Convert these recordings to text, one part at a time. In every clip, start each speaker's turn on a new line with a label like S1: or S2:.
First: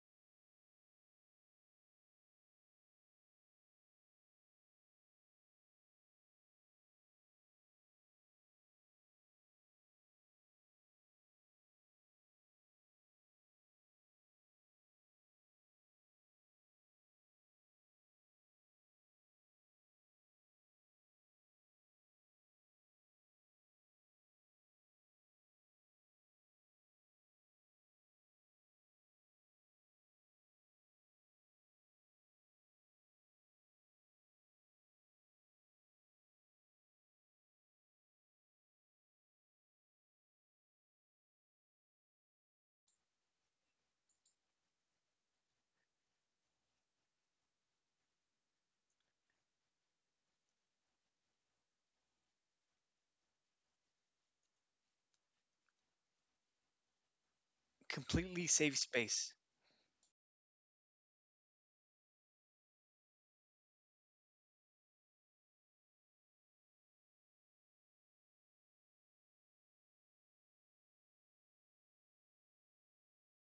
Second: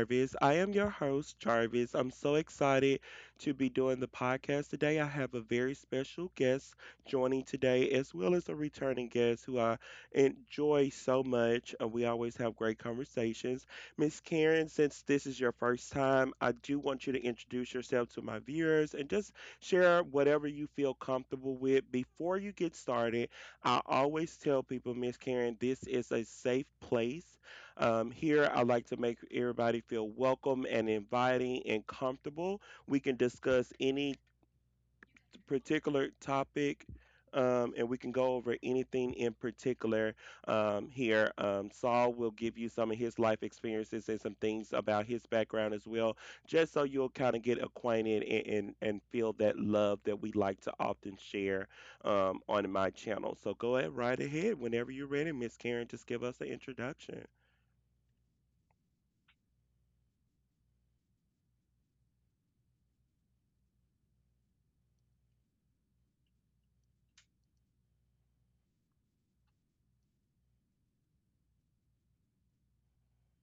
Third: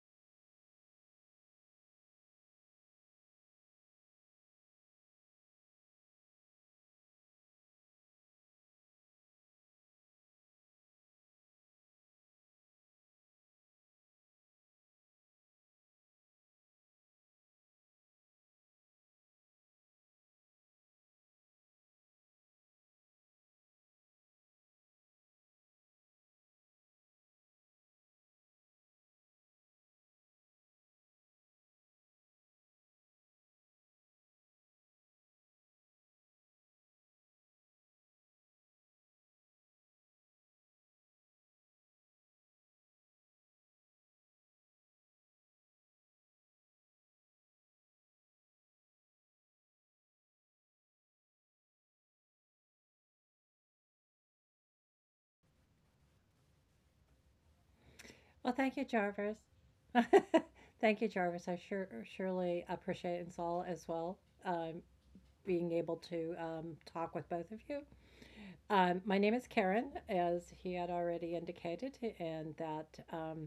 S1: Jarvis. I am your host, Jarvis. I'm so excited to be doing the podcast today. I have a very special guest joining today, as well as a returning guest who I enjoy so much. And we always have great conversations. Miss Karen, since this is your first time, I do want you to introduce yourself to my viewers and just share whatever you feel comfortable with. Before you get started, I always tell people, Miss Karen, this is a safe place here. I like to make everybody feel welcome and inviting and comfortable. We can discuss any particular topic. And we can go over anything in particular here. Saul will give you some of his life experiences and some things about his background as well, just so you'll kind of get acquainted and feel that love that we like to often share on my channel. So go ahead, right ahead whenever you're ready, Miss Karen. Just give us an introduction.
S2: Completely
S3: Well, thank
S2: save
S3: you,
S2: space.
S3: Jarvis. Thank you, Jarvis. I surely appreciate and Saul as well, um, being able to talk with both of you. My name is Karen, as he had already indicated, and that,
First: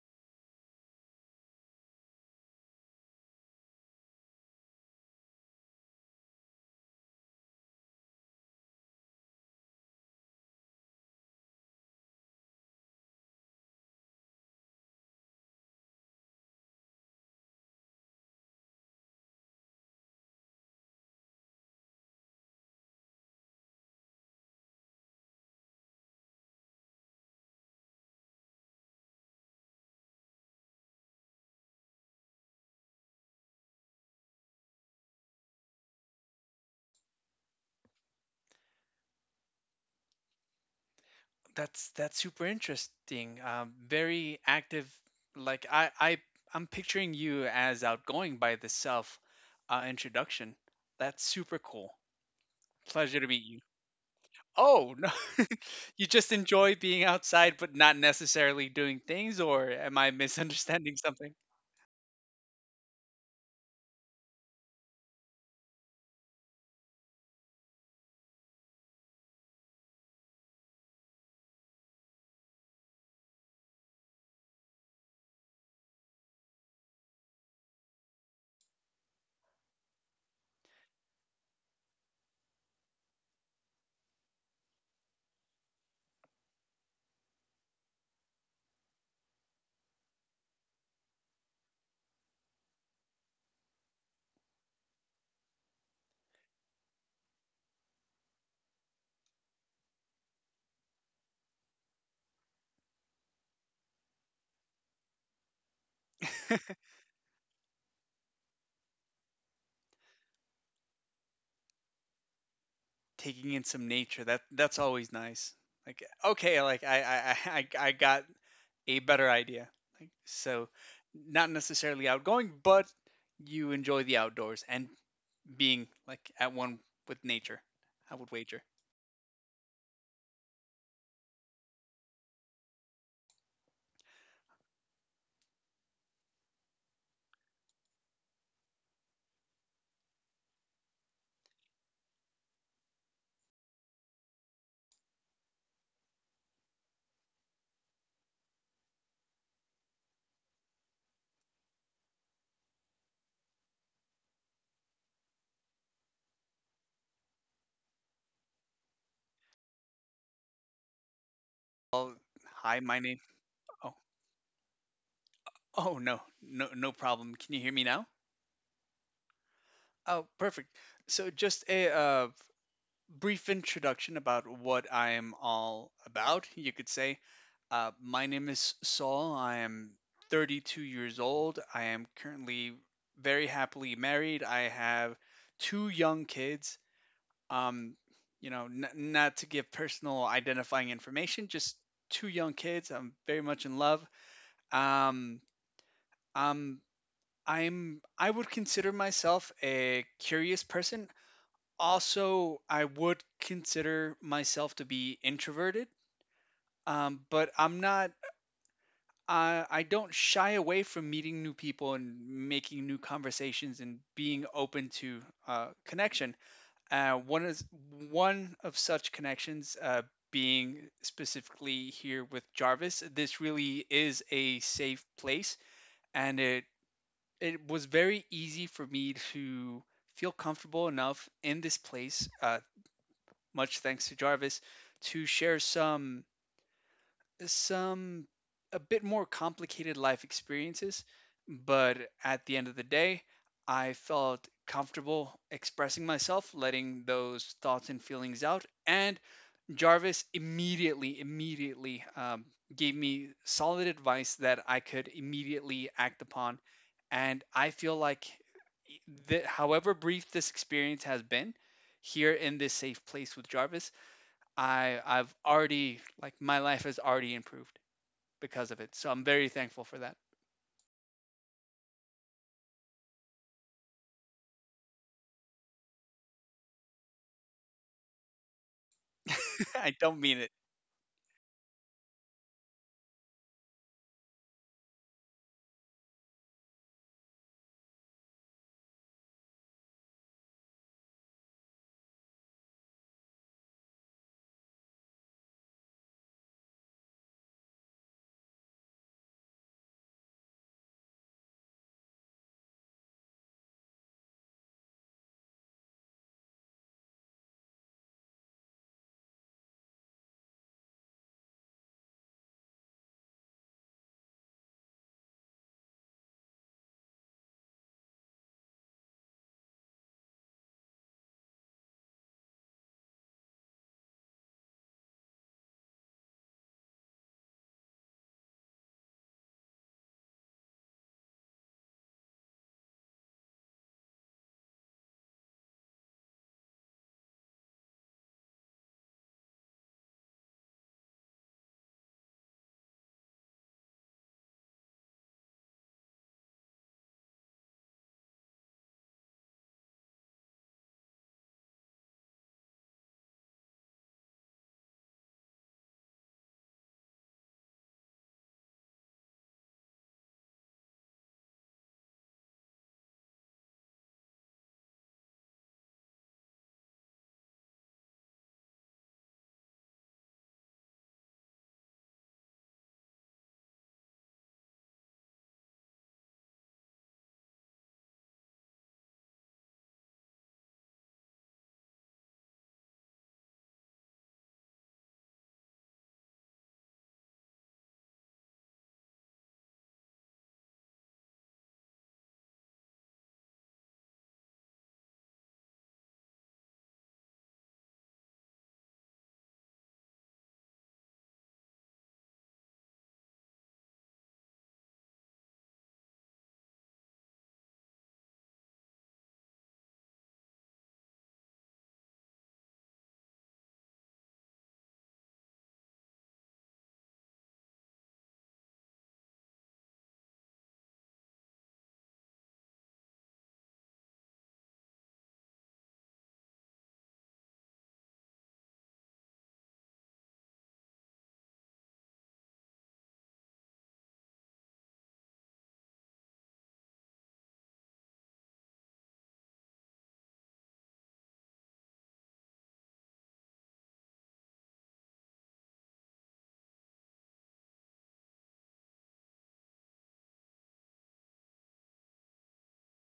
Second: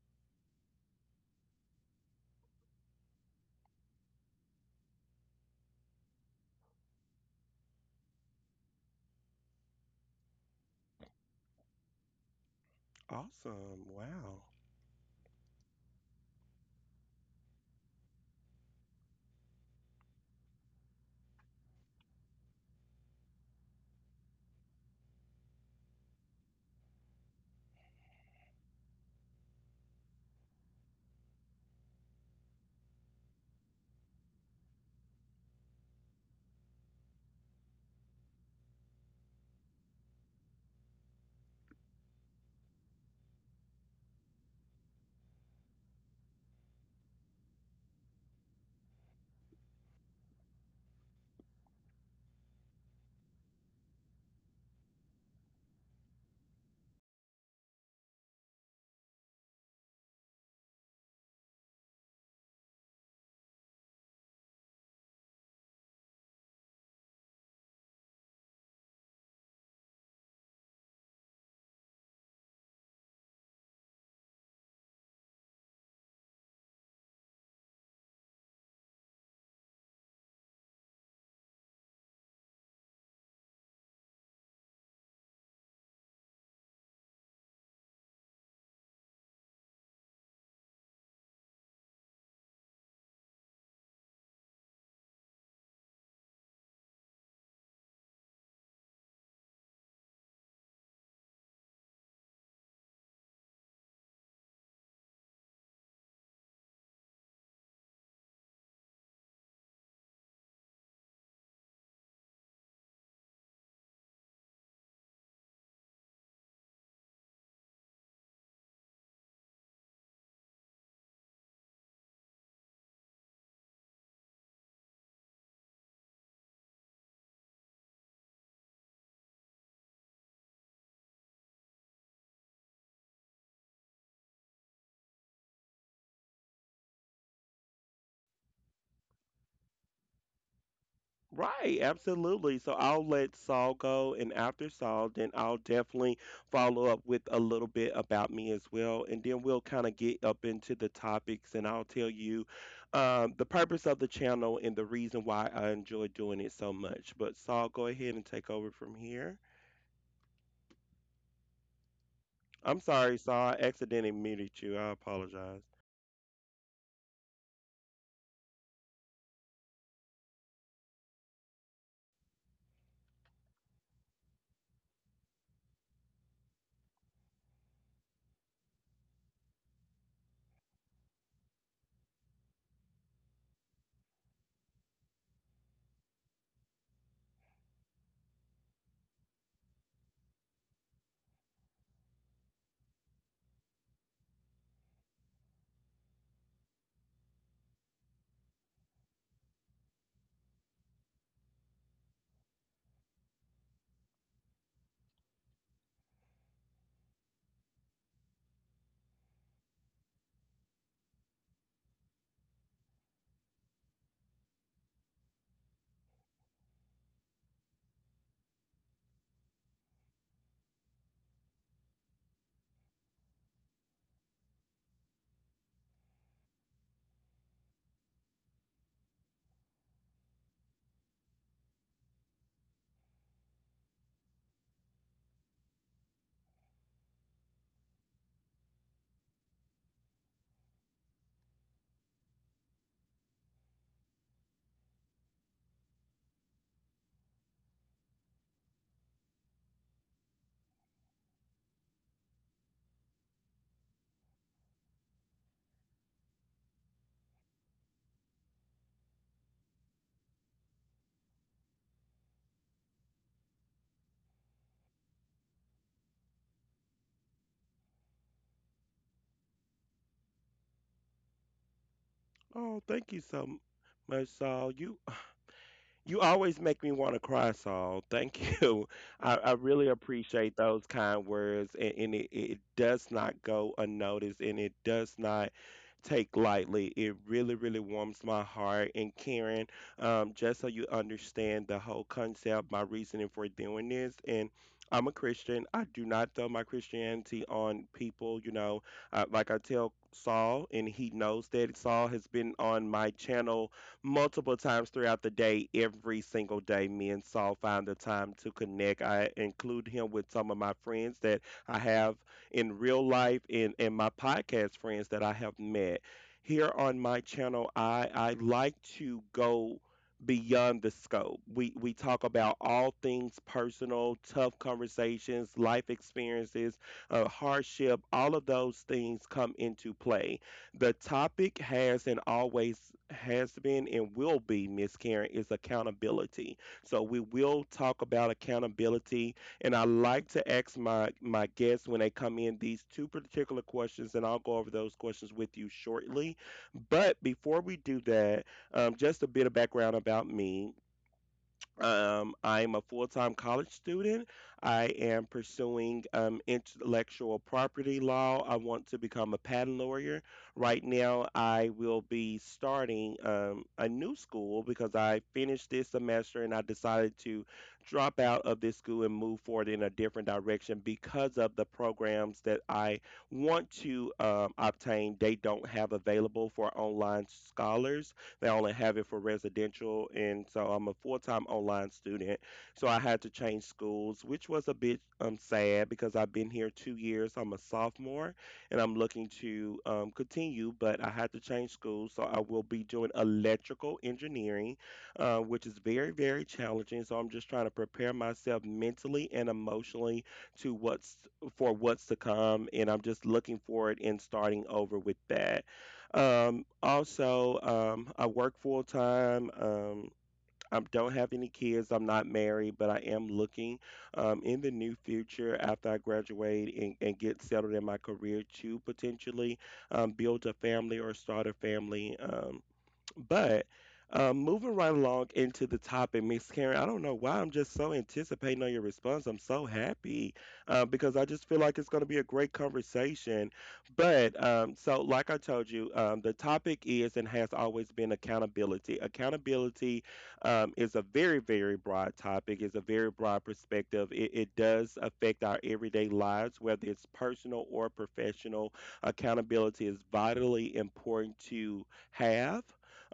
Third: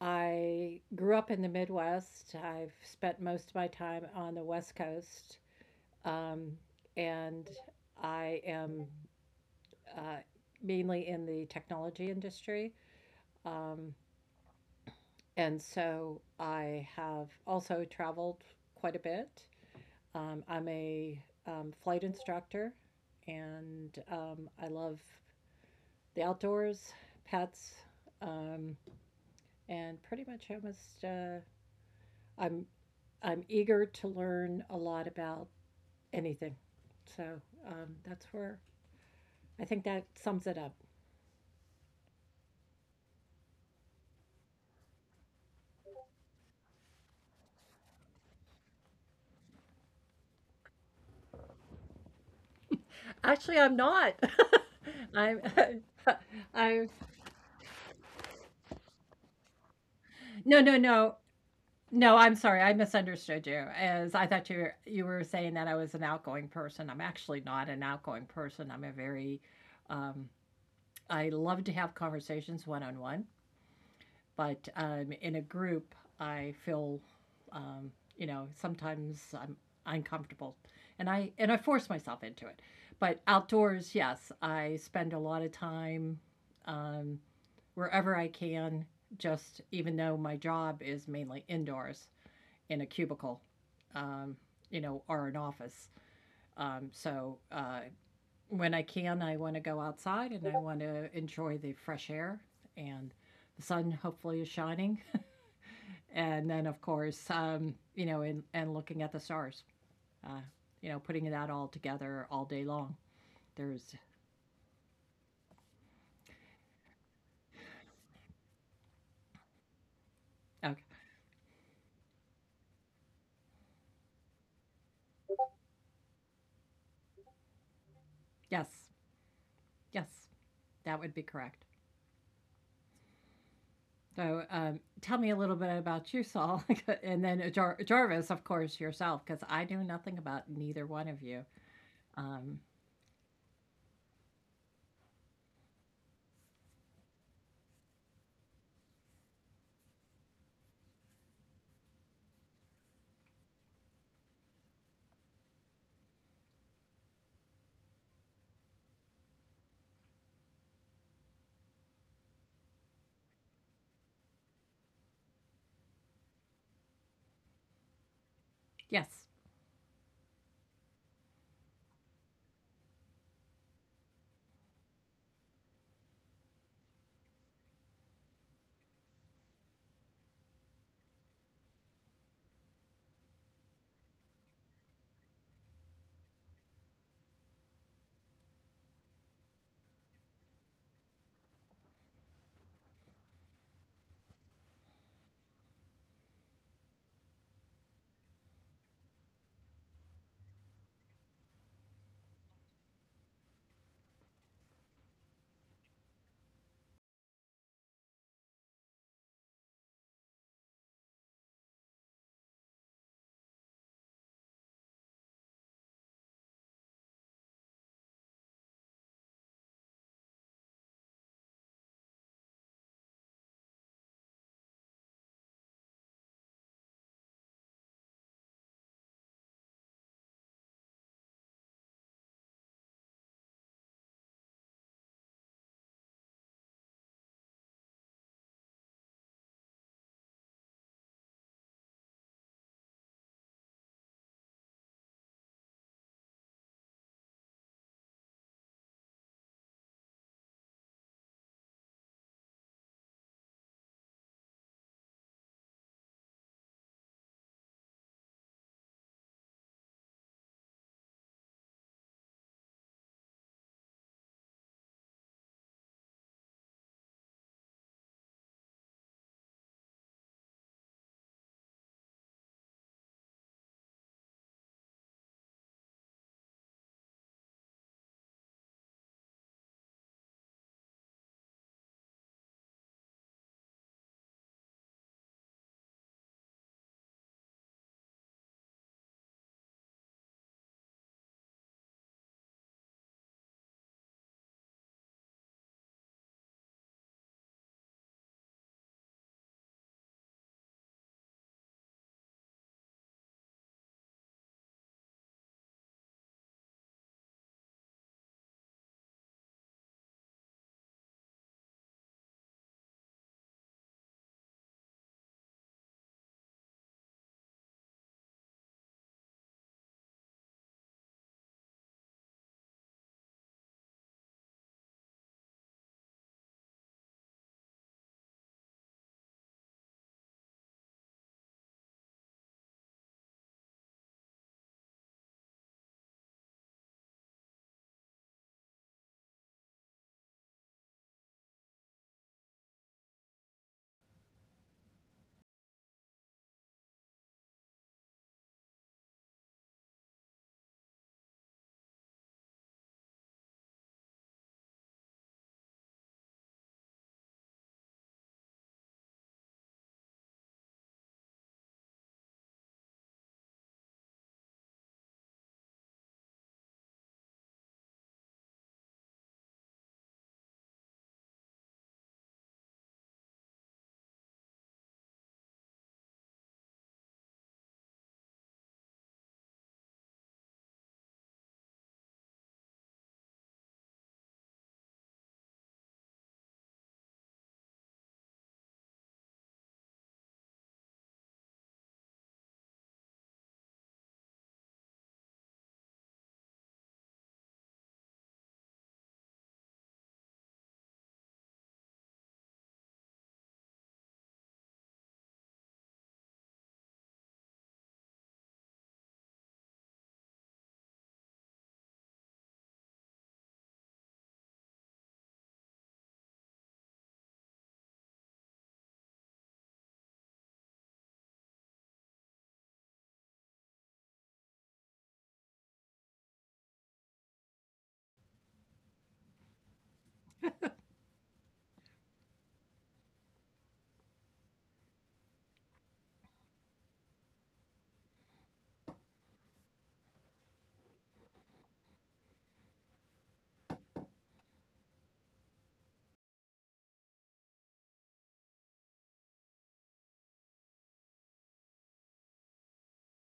S3: I grew up in the Midwest. I've spent most of my time on the West Coast, um, and I am, uh, mainly in the technology industry.
S1: Awesome.
S3: Um,
S1: Wow.
S3: And so I have also traveled quite a bit. I'm a flight instructor, and I love the outdoors, pets, um, and pretty much almost, uh, I'm I'm eager to learn a lot about anything. So that's where, I think that sums it up.
S2: That's super interesting. Very active. Like I'm picturing you as outgoing by the self introduction. That's super cool. Pleasure to
S3: Actually,
S2: meet
S3: I'm
S2: you.
S3: not.
S2: Oh no,
S3: I'm
S2: you just
S3: I'm
S2: enjoy being outside, but not necessarily doing things. Or am I
S3: no no no.
S2: misunderstanding something?
S3: No, I'm sorry. I misunderstood you. As I thought you were saying that I was an outgoing person. I'm actually not an outgoing person. I'm a very, um, I love to have conversations one on one, but in a group, I feel, um, you know, sometimes I'm uncomfortable, and I force myself into it. But outdoors, yes, I spend a lot of time um, wherever I can. Just even though my job is mainly indoors, in a cubicle, um, you know, or an office. So when I can, I want to go outside and I want to enjoy the fresh air, and the sun hopefully is shining. And then, of course, you know, and looking at the stars, uh, you know, putting that all together all day long.
S2: Taking in
S3: There's,
S2: some nature. That's always nice. Like okay, like I got a better idea. Like,
S3: okay.
S2: so, not necessarily outgoing, but you enjoy the outdoors and being like at one with nature. I would
S3: Yes,
S2: wager.
S3: yes, that would be correct. So tell me a little bit about you, Saul, and then Jarvis, of course, yourself, because I know nothing about neither one of you.
S1: Right,
S3: Um,
S1: absolutely. So I'll let Saul go, and after Saul, then I'll definitely follow up with a little bit about me as well. And then we'll kind of get up into the topics, and I'll tell you the purpose of the channel and the reason why I enjoy doing it so much. But Saul, go ahead and take over from here.
S2: Oh,
S1: I'm
S2: hi, my
S1: sorry,
S2: name.
S1: Saul. I
S2: Oh,
S1: accidentally muted you. I apologize.
S2: oh no, no, no problem. Can you hear me now?
S3: yes.
S2: Oh, perfect. So, just a brief introduction about what I am all about, you could say. My name is Saul. I am 32 years old. I am currently very happily married. I have two young kids. Um, you know, not to give personal identifying information, just two young kids. I'm very much in love. Um, um, I'm I would consider myself a curious person. Also, I would consider myself to be introverted. But I'm not I don't shy away from meeting new people and making new conversations and being open to connection. Uh, one is One of such connections being specifically here with Jarvis. This really is a safe place, and it was very easy for me to feel comfortable enough in this place, much thanks to Jarvis, to share some a bit more complicated life experiences, but at the end of the day, I felt comfortable expressing myself, letting those thoughts and feelings out, and Jarvis immediately gave me solid advice that I could immediately act upon, and I feel like that however brief this experience has been here in this safe place with Jarvis, I've already, like my life has already improved because of it. So I'm very thankful for that.
S1: Oh, thank you so much, Saul. You always make me want to cry, Saul. Thank you. I really
S2: I don't mean
S1: appreciate
S2: it.
S1: those kind words, and it does not go unnoticed, and it does not take lightly. It really, really warms my heart. And Karen, just so you understand the whole concept, my reasoning for doing this, and I'm a Christian. I do not throw my Christianity on people. You know, like I tell Saul, and he knows that Saul has been on my channel multiple times throughout the day, every single day. Me and Saul find the time to connect. I include him with some of my friends that I have in real life and, my podcast friends that I have met. Here on my channel, I like to go beyond the scope. We talk about all things personal, tough conversations, life experiences, hardship, all of those things come into play. The topic has and always has been and will be, Miss Karen, is accountability. So we will talk about accountability. And I like to ask my guests when they come in these two particular questions, and I'll go over those questions with you shortly. But before we do that, just a bit of background about me. I'm a full time college student. I am pursuing intellectual property law. I want to become a patent lawyer. Right now, I will be starting a new school because I finished this semester and I decided to drop out of this school and move forward in a different direction because of the programs that I want to obtain, they don't have available for online scholars. They only have it for residential. And so I'm a full time online student. So I had to change schools, which was a bit sad because I've been here 2 years. I'm a sophomore and I'm looking to continue, but I had to change schools. So I will be doing electrical engineering, which is very, very challenging. So I'm just trying to prepare myself mentally and emotionally to what's for what's to come, and I'm just looking forward and starting over with that. Also, I work full time. I don't have any kids. I'm not married, but I am looking in the new future, after I graduate and get settled in my career, to potentially build a family or start a family. But moving right along into the topic, Miss Karen, I don't know why I'm just so anticipating on your response. I'm so happy because I just feel like it's going to be a great conversation. But so, like I told you, the topic is and has always been accountability. Accountability is a very, very broad topic. It's a very broad perspective. It does affect our everyday lives, whether it's personal or professional. Accountability is vitally important to have.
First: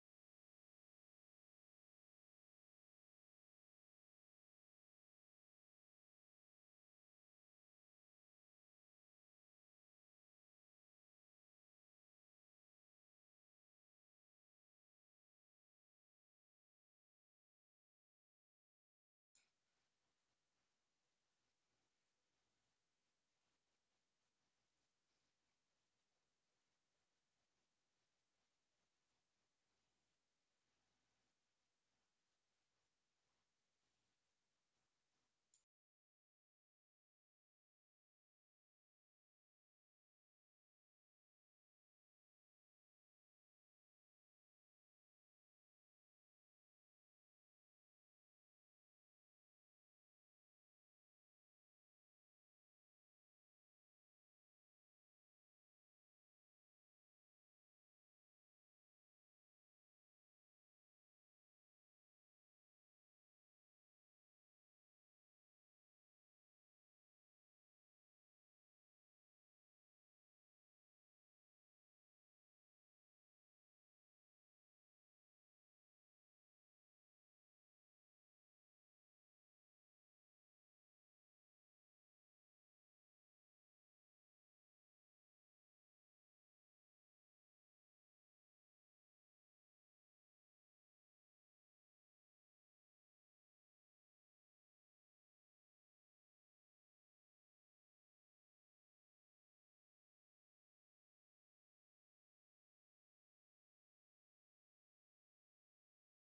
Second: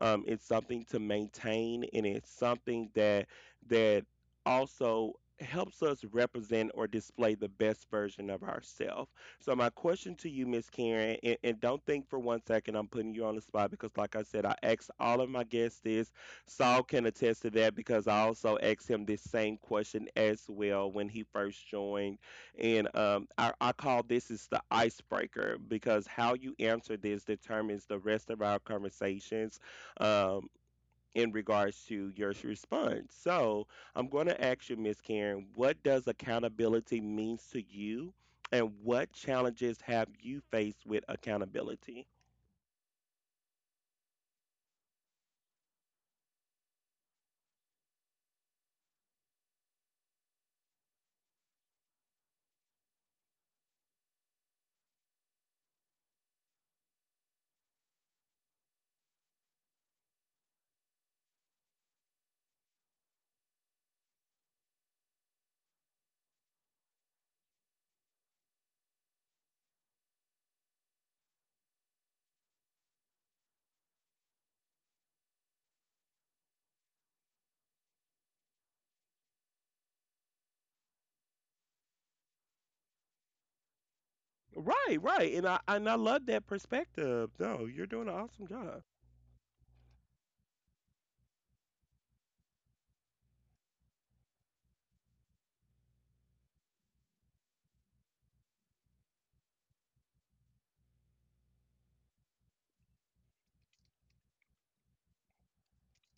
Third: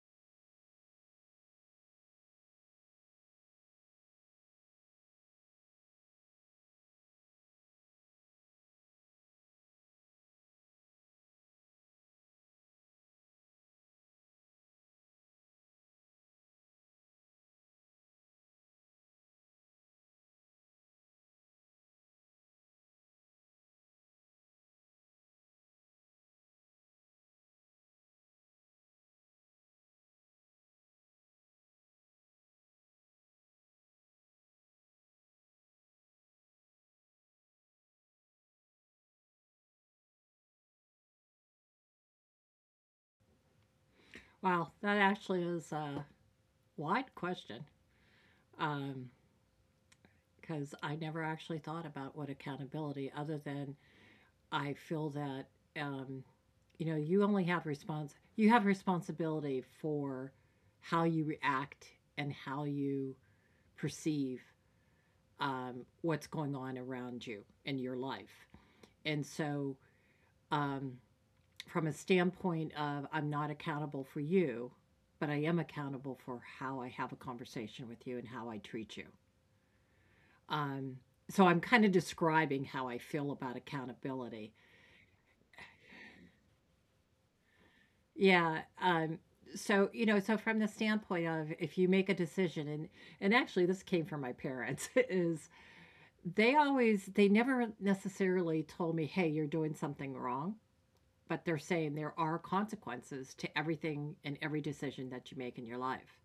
S1: It's something to maintain, and it's something that that also helps us represent or display the best version of ourselves. So my question to you, Miss Karen, and, don't think for 1 second I'm putting you on the spot because, like I said, I asked all of my guests this. Saul can attest to that because I also asked him this same question as well when he first joined, and I call this is the icebreaker because how you answer this determines the rest of our conversations um, in regards to your response. So I'm going to ask you, Miss Karen, what does accountability means to you, and what challenges have you faced with accountability?
S3: Wow, that actually is a wide question Um. because I never actually thought about what accountability, other than I feel that, um, you know, you have responsibility for how you react and how you perceive what's going on around you in your life. And so, um, from a standpoint of I'm not accountable for you, but I am accountable for how I have a conversation with you and how I treat you. Um, so I'm kind of describing how I feel about accountability.
S1: Right, right, and I love that perspective. No, you're doing an awesome
S3: Yeah.
S1: job.
S3: So you know, so from the standpoint of if you make a decision, and actually this came from my parents, is they always, they never necessarily told me, hey, you're doing something wrong, but they're saying there are consequences to everything and every decision that you make in your life.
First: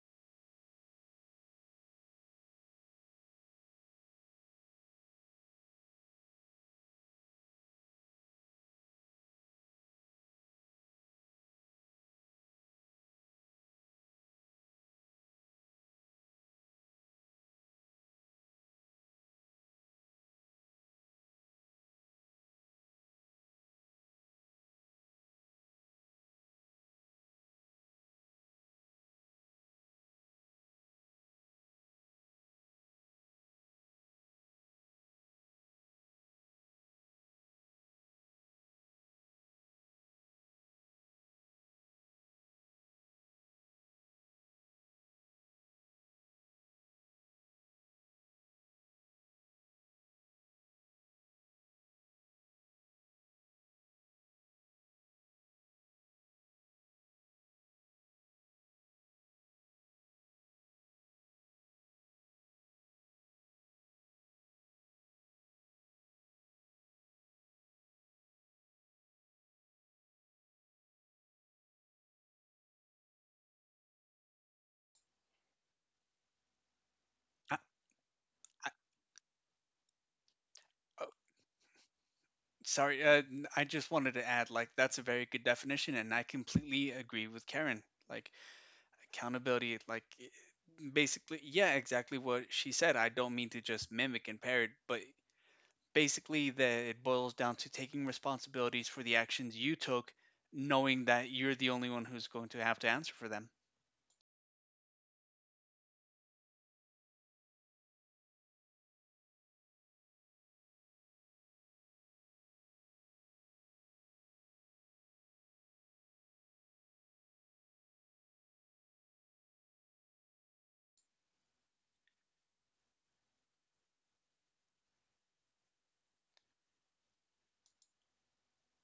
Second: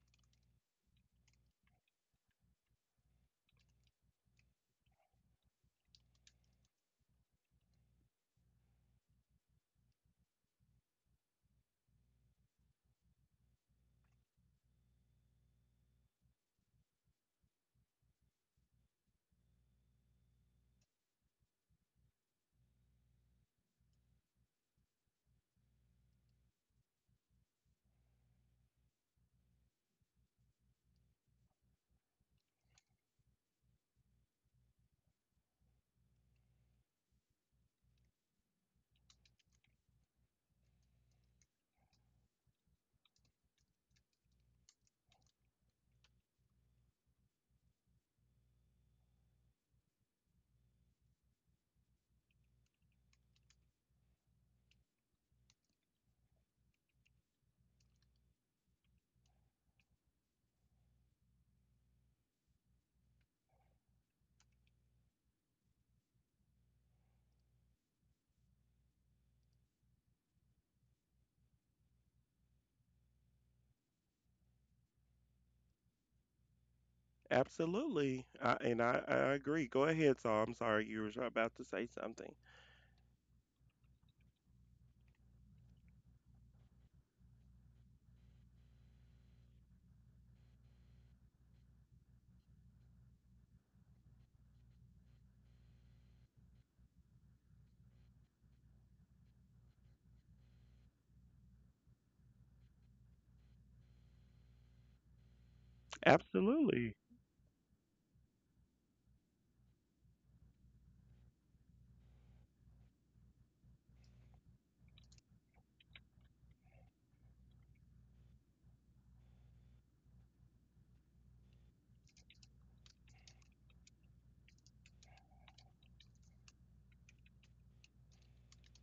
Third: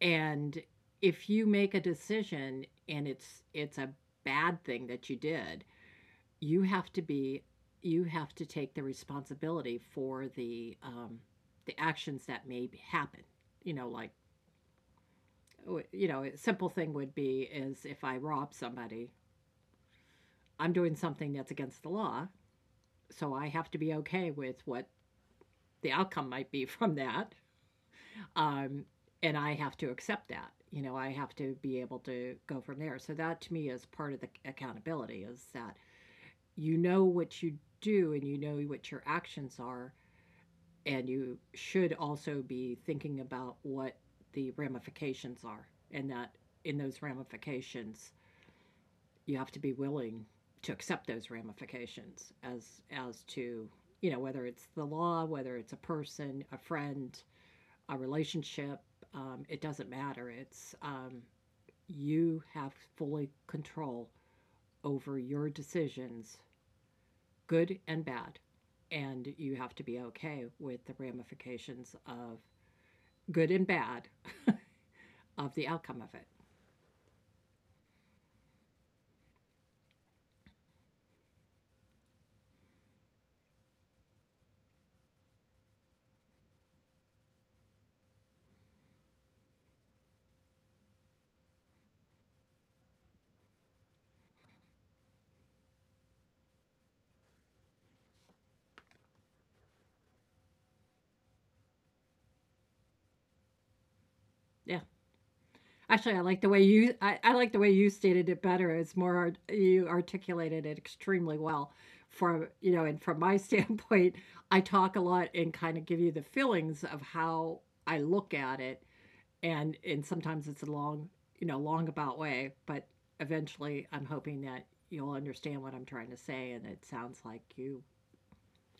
S3: And if you make a decision and it's a bad thing that you did, you have to be you have to take the responsibility for the, the actions that may happen. You know, like, you know, a simple thing would be is if I rob somebody, I'm doing something that's against the law, so I have to be okay with what the outcome might be from that. Um, and I have to accept that. You know, I have to be able to go from there. So that to me is part of the accountability is that you know what you do and you know what your actions are, and you should also be thinking about what the ramifications are, and that in those ramifications you have to be willing to accept those ramifications as to, you know, whether it's the law, whether it's a person, a friend, a relationship, it doesn't matter. It's, you have fully control over your decisions, good and bad. And you have to be okay with the ramifications of good and bad, of the outcome of it.
S2: I,
S1: Absolutely, I,
S2: I,
S1: and I, I agree. Go ahead, Saul. I'm sorry, you
S2: oh,
S1: were about to say something.
S2: sorry. N- I just wanted to add, like, that's a very good definition, and I completely agree with Karen. Like, accountability, like, basically, yeah, exactly what she said. I don't mean to just mimic and parrot, but basically, that it boils down to taking responsibilities for the actions you took, knowing that you're the only one who's going to have to answer for them.
S3: Yeah. Actually, I like the way you,
S1: Absolutely.
S3: I like the way you stated it better. It's more art, you articulated it extremely well. From, you know, and from my standpoint, I talk a lot and kind of give you the feelings of how I look at it, and sometimes it's a long, you know, long about way, but eventually I'm hoping that you'll understand what I'm trying to say, and it sounds like you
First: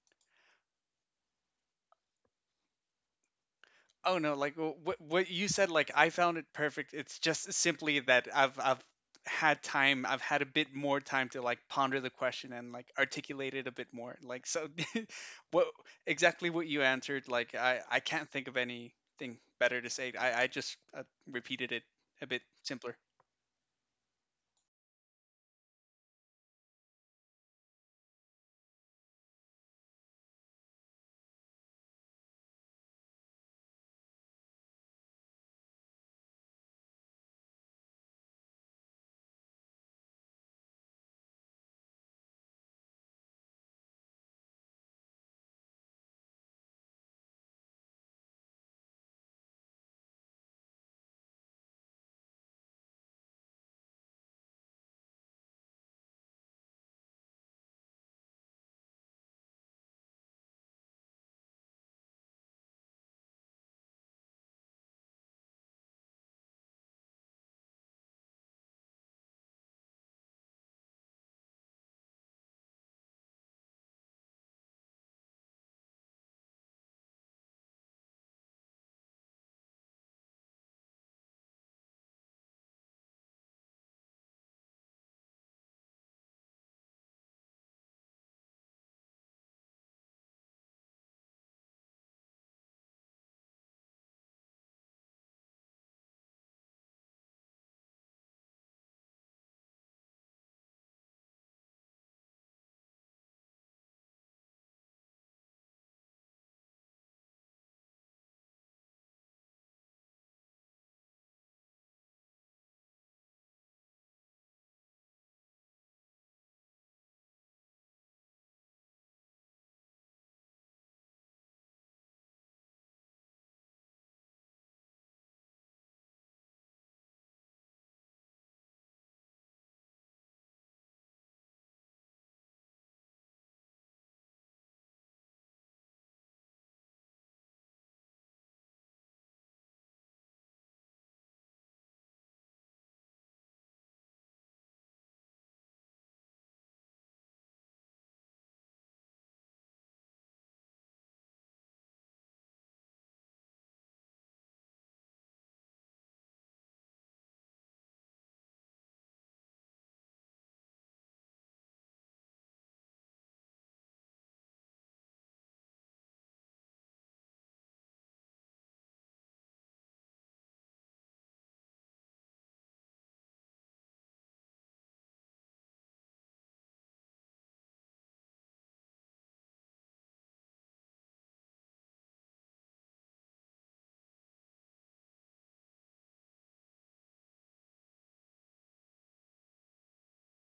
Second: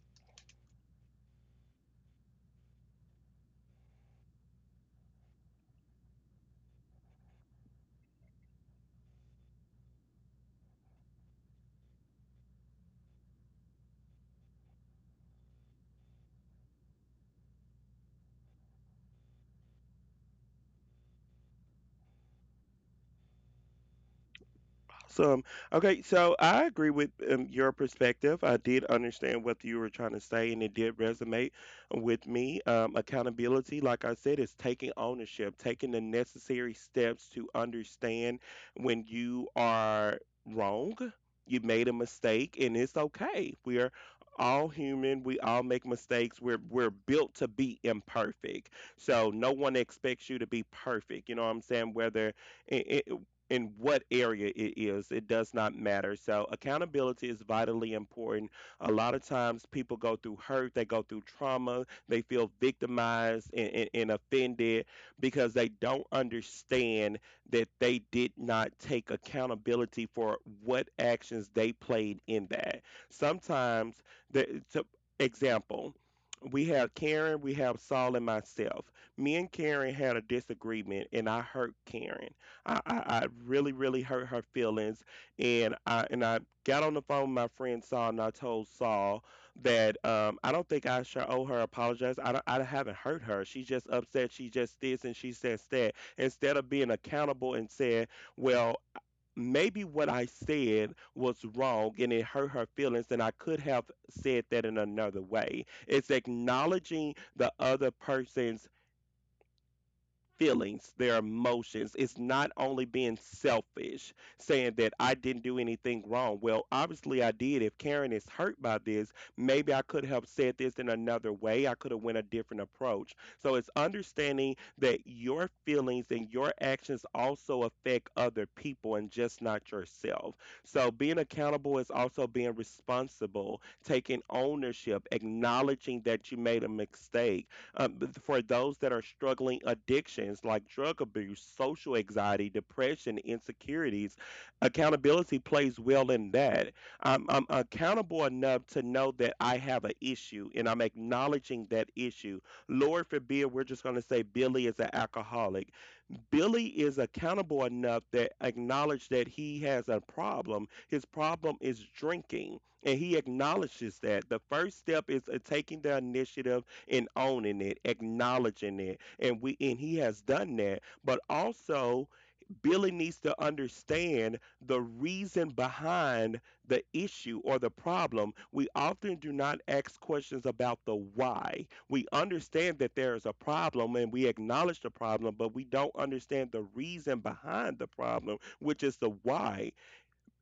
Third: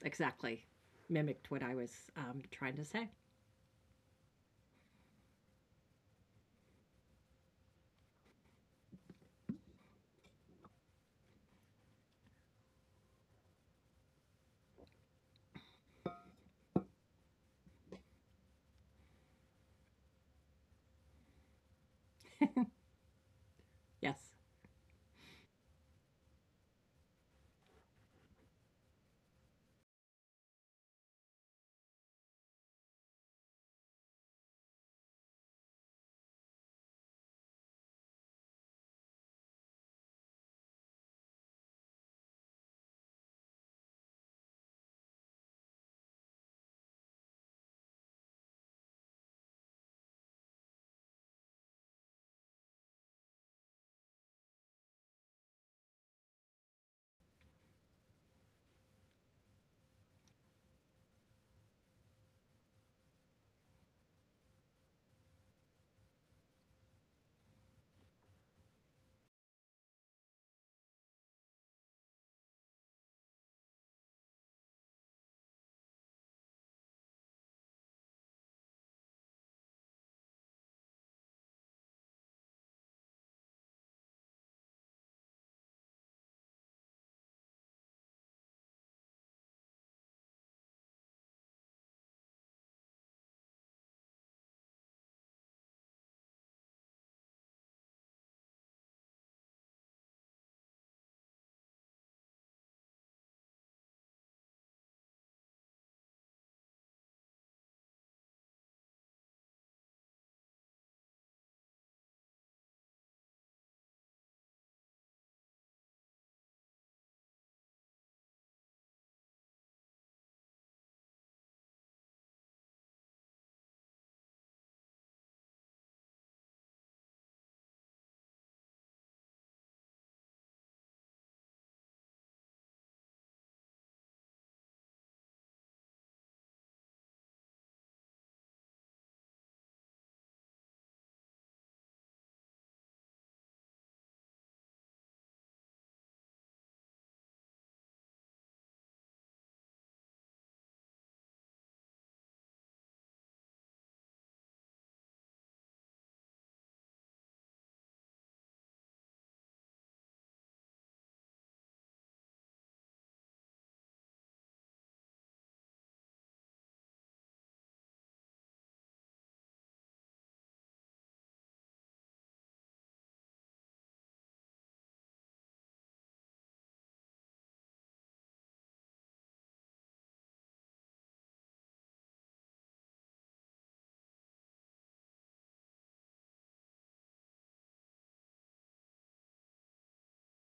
S3: exactly mimicked what I was trying to say.
S2: Oh no, like what you said, like I found it perfect. It's just simply that I've had time, I've had a bit more time to like ponder the question and like articulate it a bit more. Like so what exactly what you answered, like I can't think of anything better to say. I just repeated it a bit simpler.
S3: Yes.
S1: Awesome. Okay, so I agree with your perspective. I did understand what you were trying to say, and it did resonate with me. Accountability, like I said, is taking ownership, taking the necessary steps to understand when you are wrong, you made a mistake, and it's okay. We are all human. We all make mistakes. We're built to be imperfect. So no one expects you to be perfect. You know what I'm saying? Whether it, it- in what area it is, it does not matter. So, accountability is vitally important. A lot of times, people go through hurt, they go through trauma, they feel victimized and offended because they don't understand that they did not take accountability for what actions they played in that. Sometimes, the to, example, we have Karen, we have Saul, and myself. Me and Karen had a disagreement, and I hurt Karen. I really, really hurt her feelings, and I got on the phone with my friend Saul, and I told Saul that I don't think I should owe her apologize. I haven't hurt her. She's just upset. She just this and she says that. Instead of being accountable and saying, well, maybe what I said was wrong and it hurt her feelings, and I could have said that in another way. It's acknowledging the other person's feelings, their emotions. It's not only being selfish, saying that I didn't do anything wrong. Well, obviously I did. If Karen is hurt by this, maybe I could have said this in another way. I could have went a different approach. So it's understanding that your feelings and your actions also affect other people and just not yourself. So being accountable is also being responsible, taking ownership, acknowledging that you made a mistake. um, for those that are struggling addictions like drug abuse, social anxiety, depression, insecurities, accountability plays well in that. I'm accountable enough to know that I have an issue, and I'm acknowledging that issue. Lord forbid, we're just going to say Billy is an alcoholic. Billy is accountable enough that acknowledge that he has a problem. His problem is drinking, and he acknowledges that. The first step is taking the initiative and owning it, acknowledging it, and we and he has done that. But also, Billy needs to understand the reason behind the issue or the problem. We often do not ask questions about the why. We understand that there is a problem and we acknowledge the problem, but we don't understand the reason behind the problem, which is the why.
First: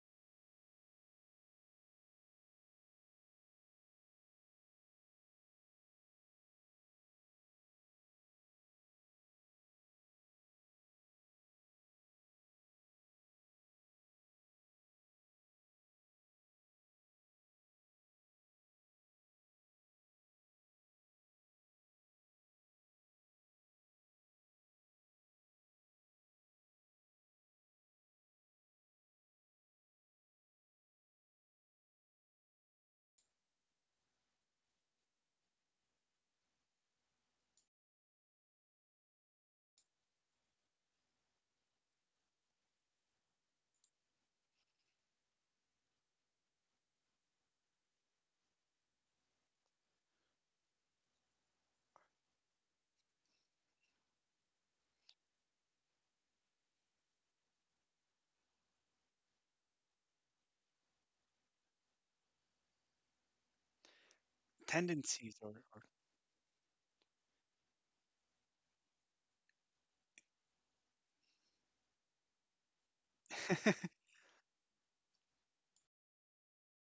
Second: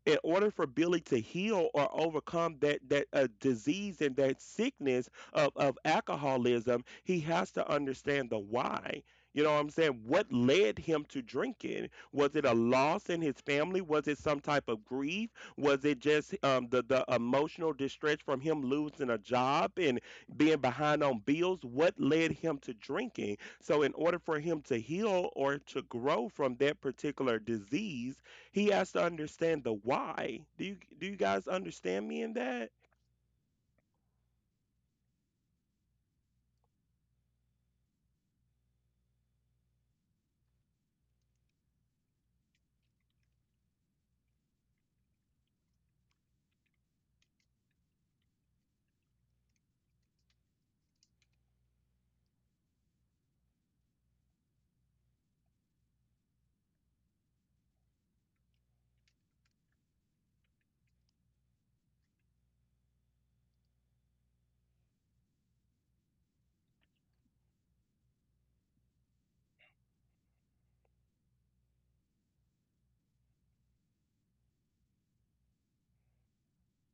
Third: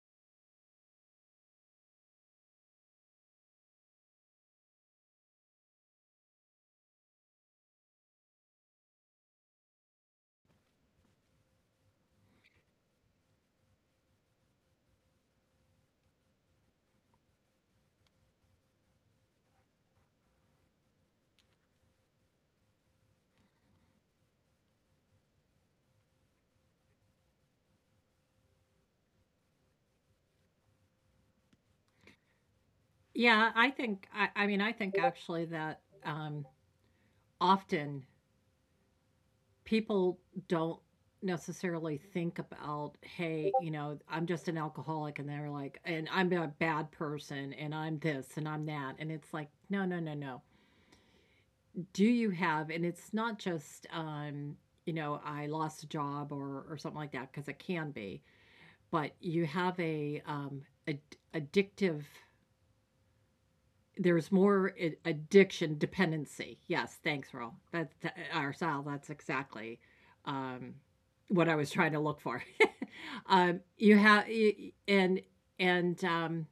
S1: In order for Billy to heal or overcome that disease and that sickness of alcoholism, he has to understand the why. You know what I'm saying? What led him to drinking? Was it a loss in his family? Was it some type of grief? Was it just the emotional distress from him losing a job and being behind on bills? What led him to drinking? So, in order for him to heal or to grow from that particular disease, he has to understand the why. Do you guys understand me in that?
S3: Yeah, I think, I mean, I think actually that, often people don't necessarily think about, hey, you know, I'm just an alcoholic, and they're like, and I'm a bad person, and I'm this, and I'm that. And it's like, no, no, no, no. Do you have, and it's not just, you know, I lost a job or something like that, because it can be, but you have a, ad- addictive, there's
S2: Tendencies
S3: more addiction, dependency. Yes, thanks Ro. Our Sal, that's exactly, um what I was trying to look for.
S2: or
S3: You have, and and,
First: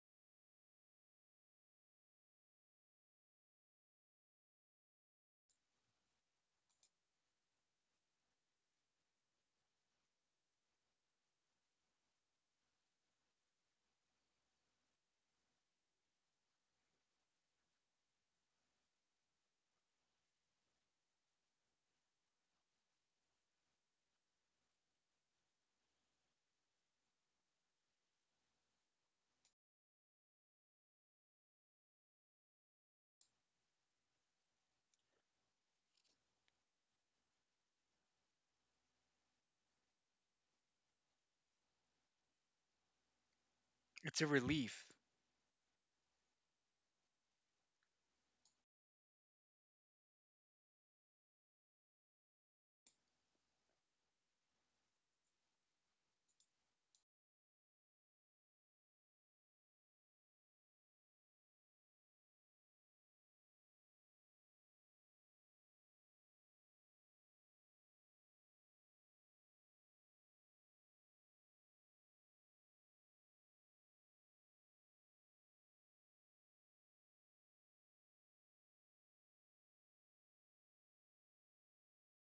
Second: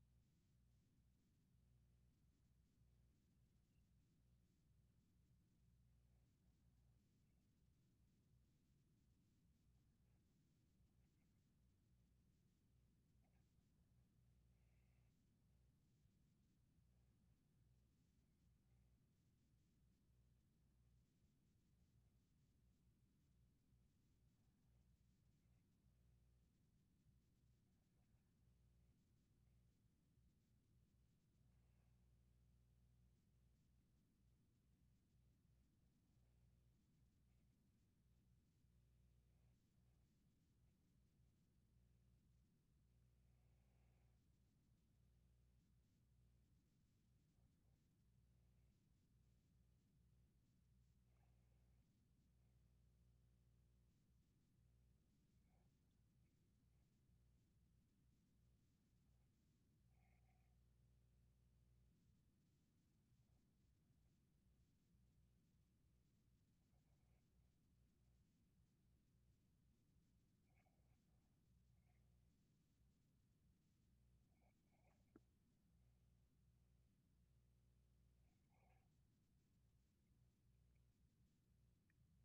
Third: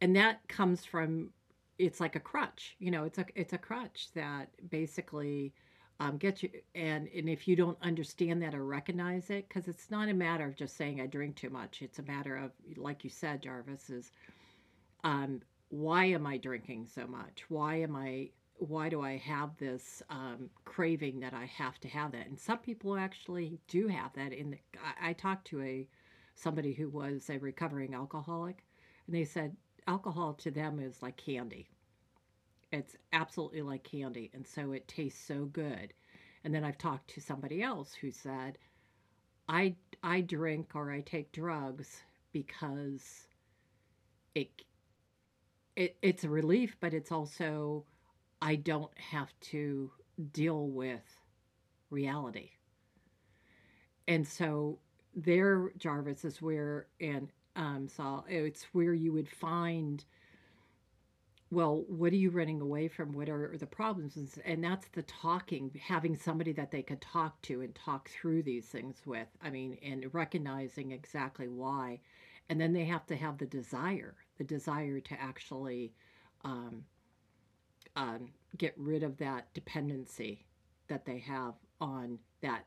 S3: and that comes from, it's like a crutch, you know, it's a crutch that basically, gets you. And if you don't understand that or recognize it, because it's not a matter of just saying I drink too much, it's a matter of, like you said, Jarvis, is on, why am I drinking so much? Why do I have this craving that I have to have that? And some people actually do have that. In the, I talked to a, somebody who was a recovering alcoholic, and they said alcohol to them is like candy. It's absolutely like candy, and so it tastes so good. And then I've talked to somebody else who said I I drink or I take drugs because it
S2: it's a relief.
S3: it, it's a relief, but it's also, I don't have to deal with reality. And so there, Jarvis, is where, and Saul, it's where you would find, well, what are you running away from? What are the problems? And that's the talking, having somebody that they could talk to and talk through these things with. I mean, and recognizing exactly why. And then they have to have the desire to actually um, um, get rid of that dependency that they have on that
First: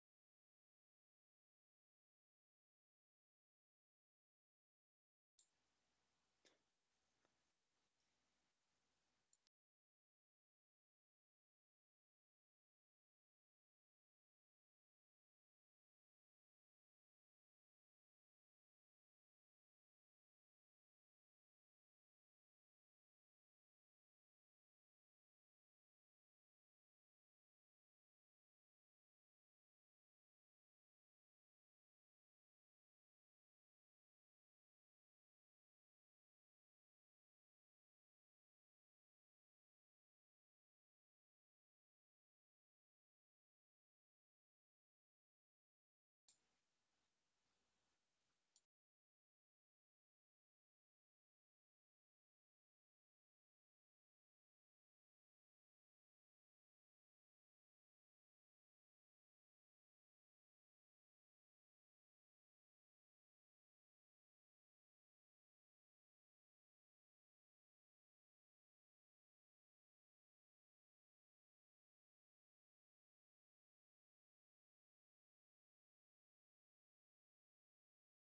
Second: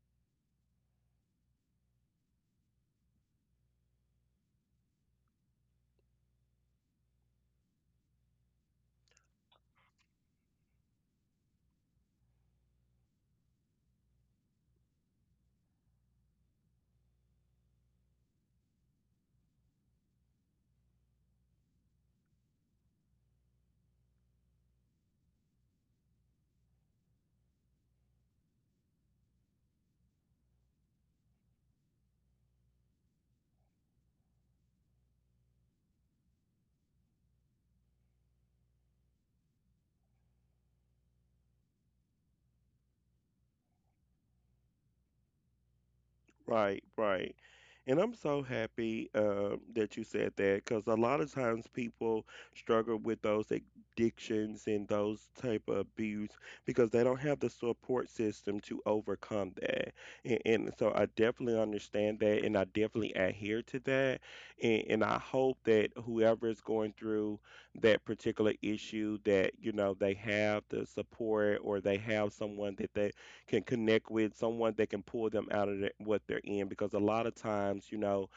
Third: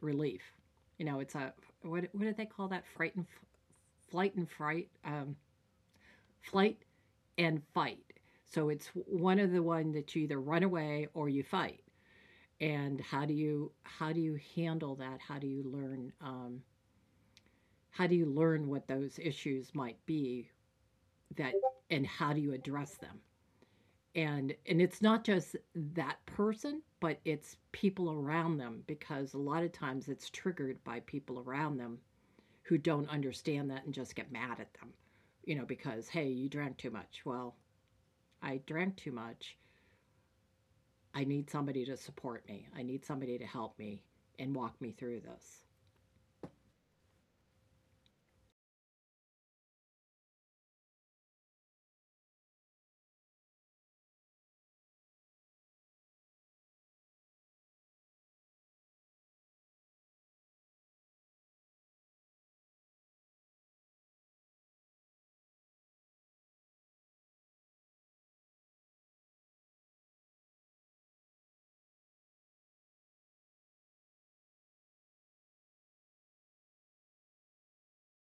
S3: relief. You know, it's a, what do they call that? Fright and flight and fright, flight and fight. So it's one of the one that you either run away or you fight. And how do you handle that? How do you learn? How do you learn what those issues might be? That, and how do you address them? And it's not just that person, but it's people around them, because a lot of times it's triggered by people around them, who don't understand that and just get mad at them, you know, because, hey, you drank too much. Well, I drank too much. I need somebody to support me, I need somebody to help me and walk me through this.
S1: Right, right. And I'm so happy that you said that because a lot of times people struggle with those addictions and those type of abuse because they don't have the support system to overcome that. And, so I definitely understand that, and I definitely adhere to that. And I hope that whoever is going through that particular issue, that they have the support or they have someone that they can connect with, someone that can pull them out of the, what they're in, because a lot of times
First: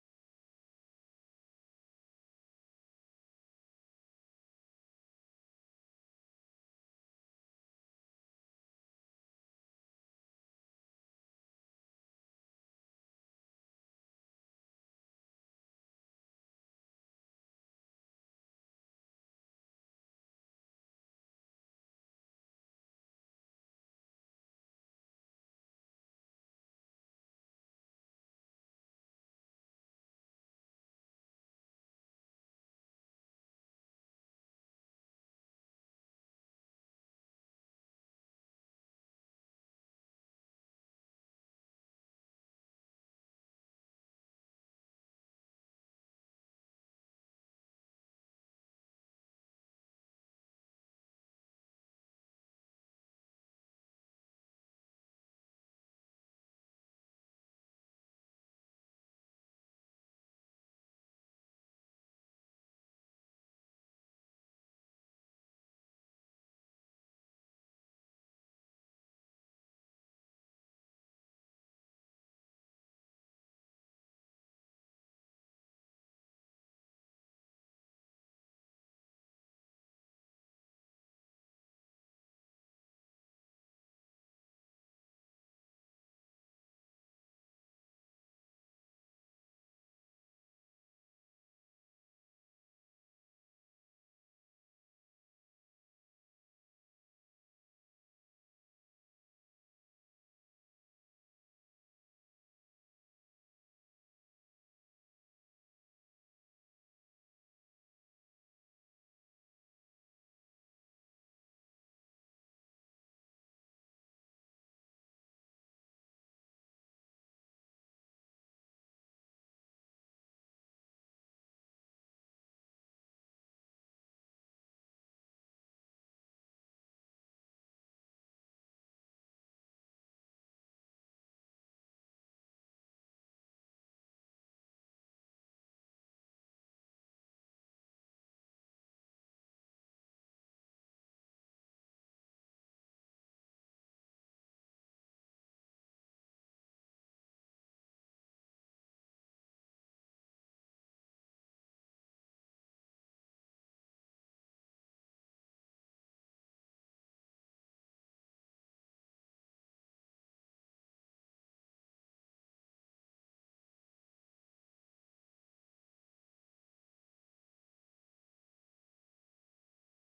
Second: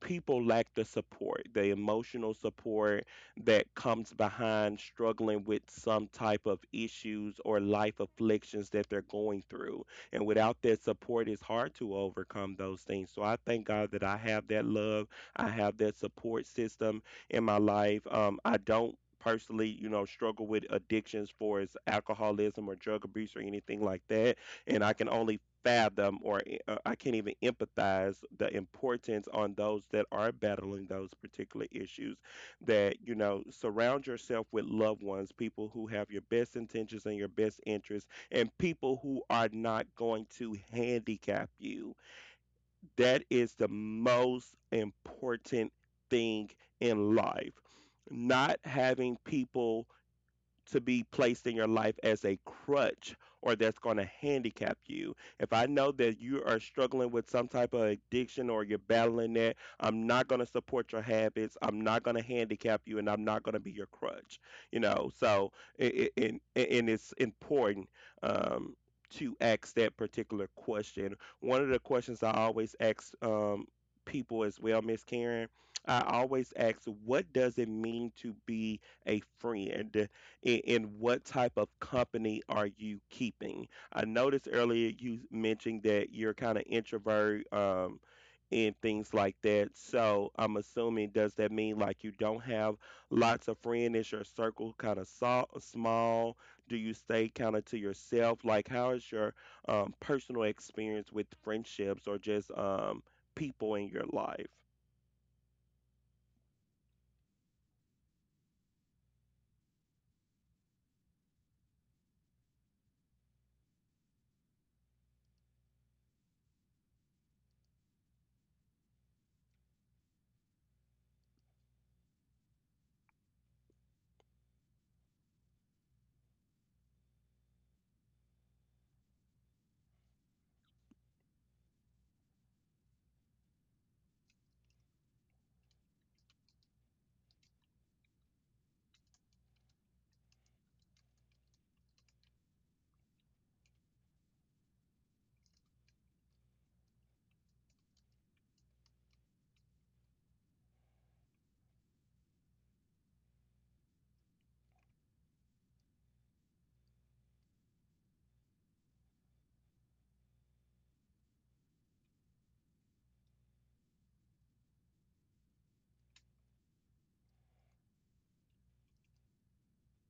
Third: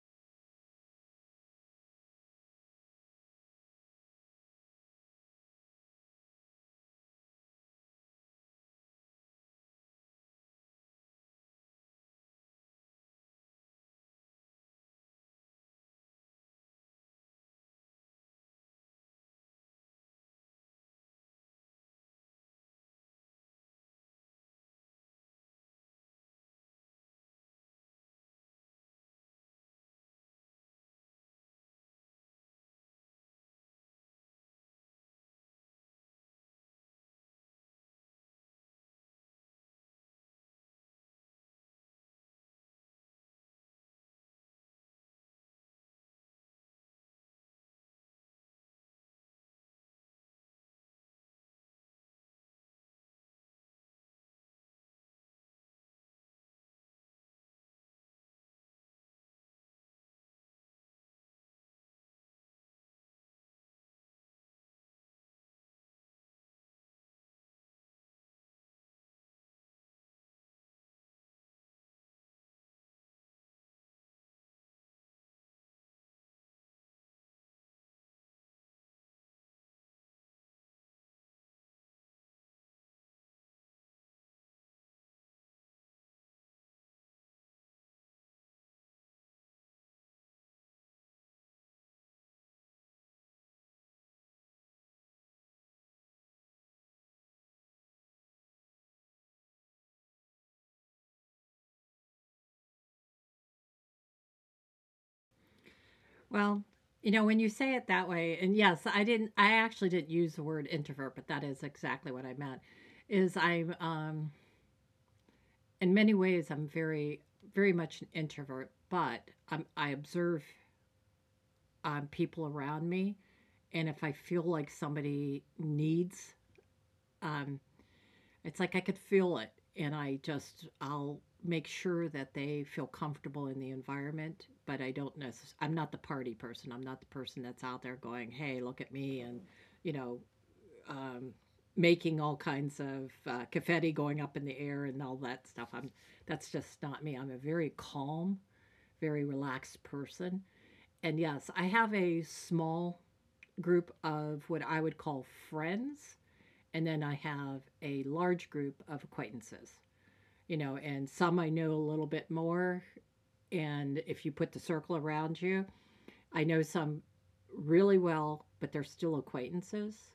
S1: people lack the support, the emotional support that comes behind struggling with some type of issues or life afflictions that they're going through. And without that support, it's hard to overcome those things. So I thank God that I have that love, I have that support system in my life. I don't personally struggle with addictions for as alcoholism or drug abuse or anything like that, and I can only fathom I can't even empathize the importance on those that are battling those particular issues. That, you know, surround yourself with loved ones, people who have your best intentions and your best interests, and people who are not going to handicap you. That is the most important thing in life. Not having people to be placed in your life as a crutch or that's going to handicap you. If I know that you are struggling with some type of addiction or you're battling that, I'm not going to support your habits. I'm not going to handicap you, and I'm not going to be your crutch. You know, so and it's important um, to ask that particular question. One of the questions I always ask people as well, Miss Karen, I always ask, what does it mean to be a friend? And what type of company are you keeping? I noticed earlier you mentioned that you're kind of introvert, and things like that. So I'm assuming, does that mean like you don't have lots of friends? Is your circle kind of small? Do you stay kind of to yourself? Like how is your personal experience with friendships or just people in your life?
S3: Well, you know, when you say it that way, and yes, I actually didn't use the word introvert, but that is exactly what I meant is, I'm, in many ways, I'm very, very much an introvert, but I observe people around me. And if I feel like somebody needs, um, it's like I could feel it. And I just, I'll make sure that they feel comfortable in the environment. But I don't necessarily, I'm not the party person. I'm not the person that's out there going, hey, look at me, and, you know, um, making all kinds of confetti going up in the air and all that stuff. I'm That's just not me. I'm a very calm, very relaxed person. And yes, I have a small group of what I would call friends, and then I have a large group of acquaintances. You know, and some I know a little bit more. And if you put the circle around you, I know some really well, but they're still acquaintances.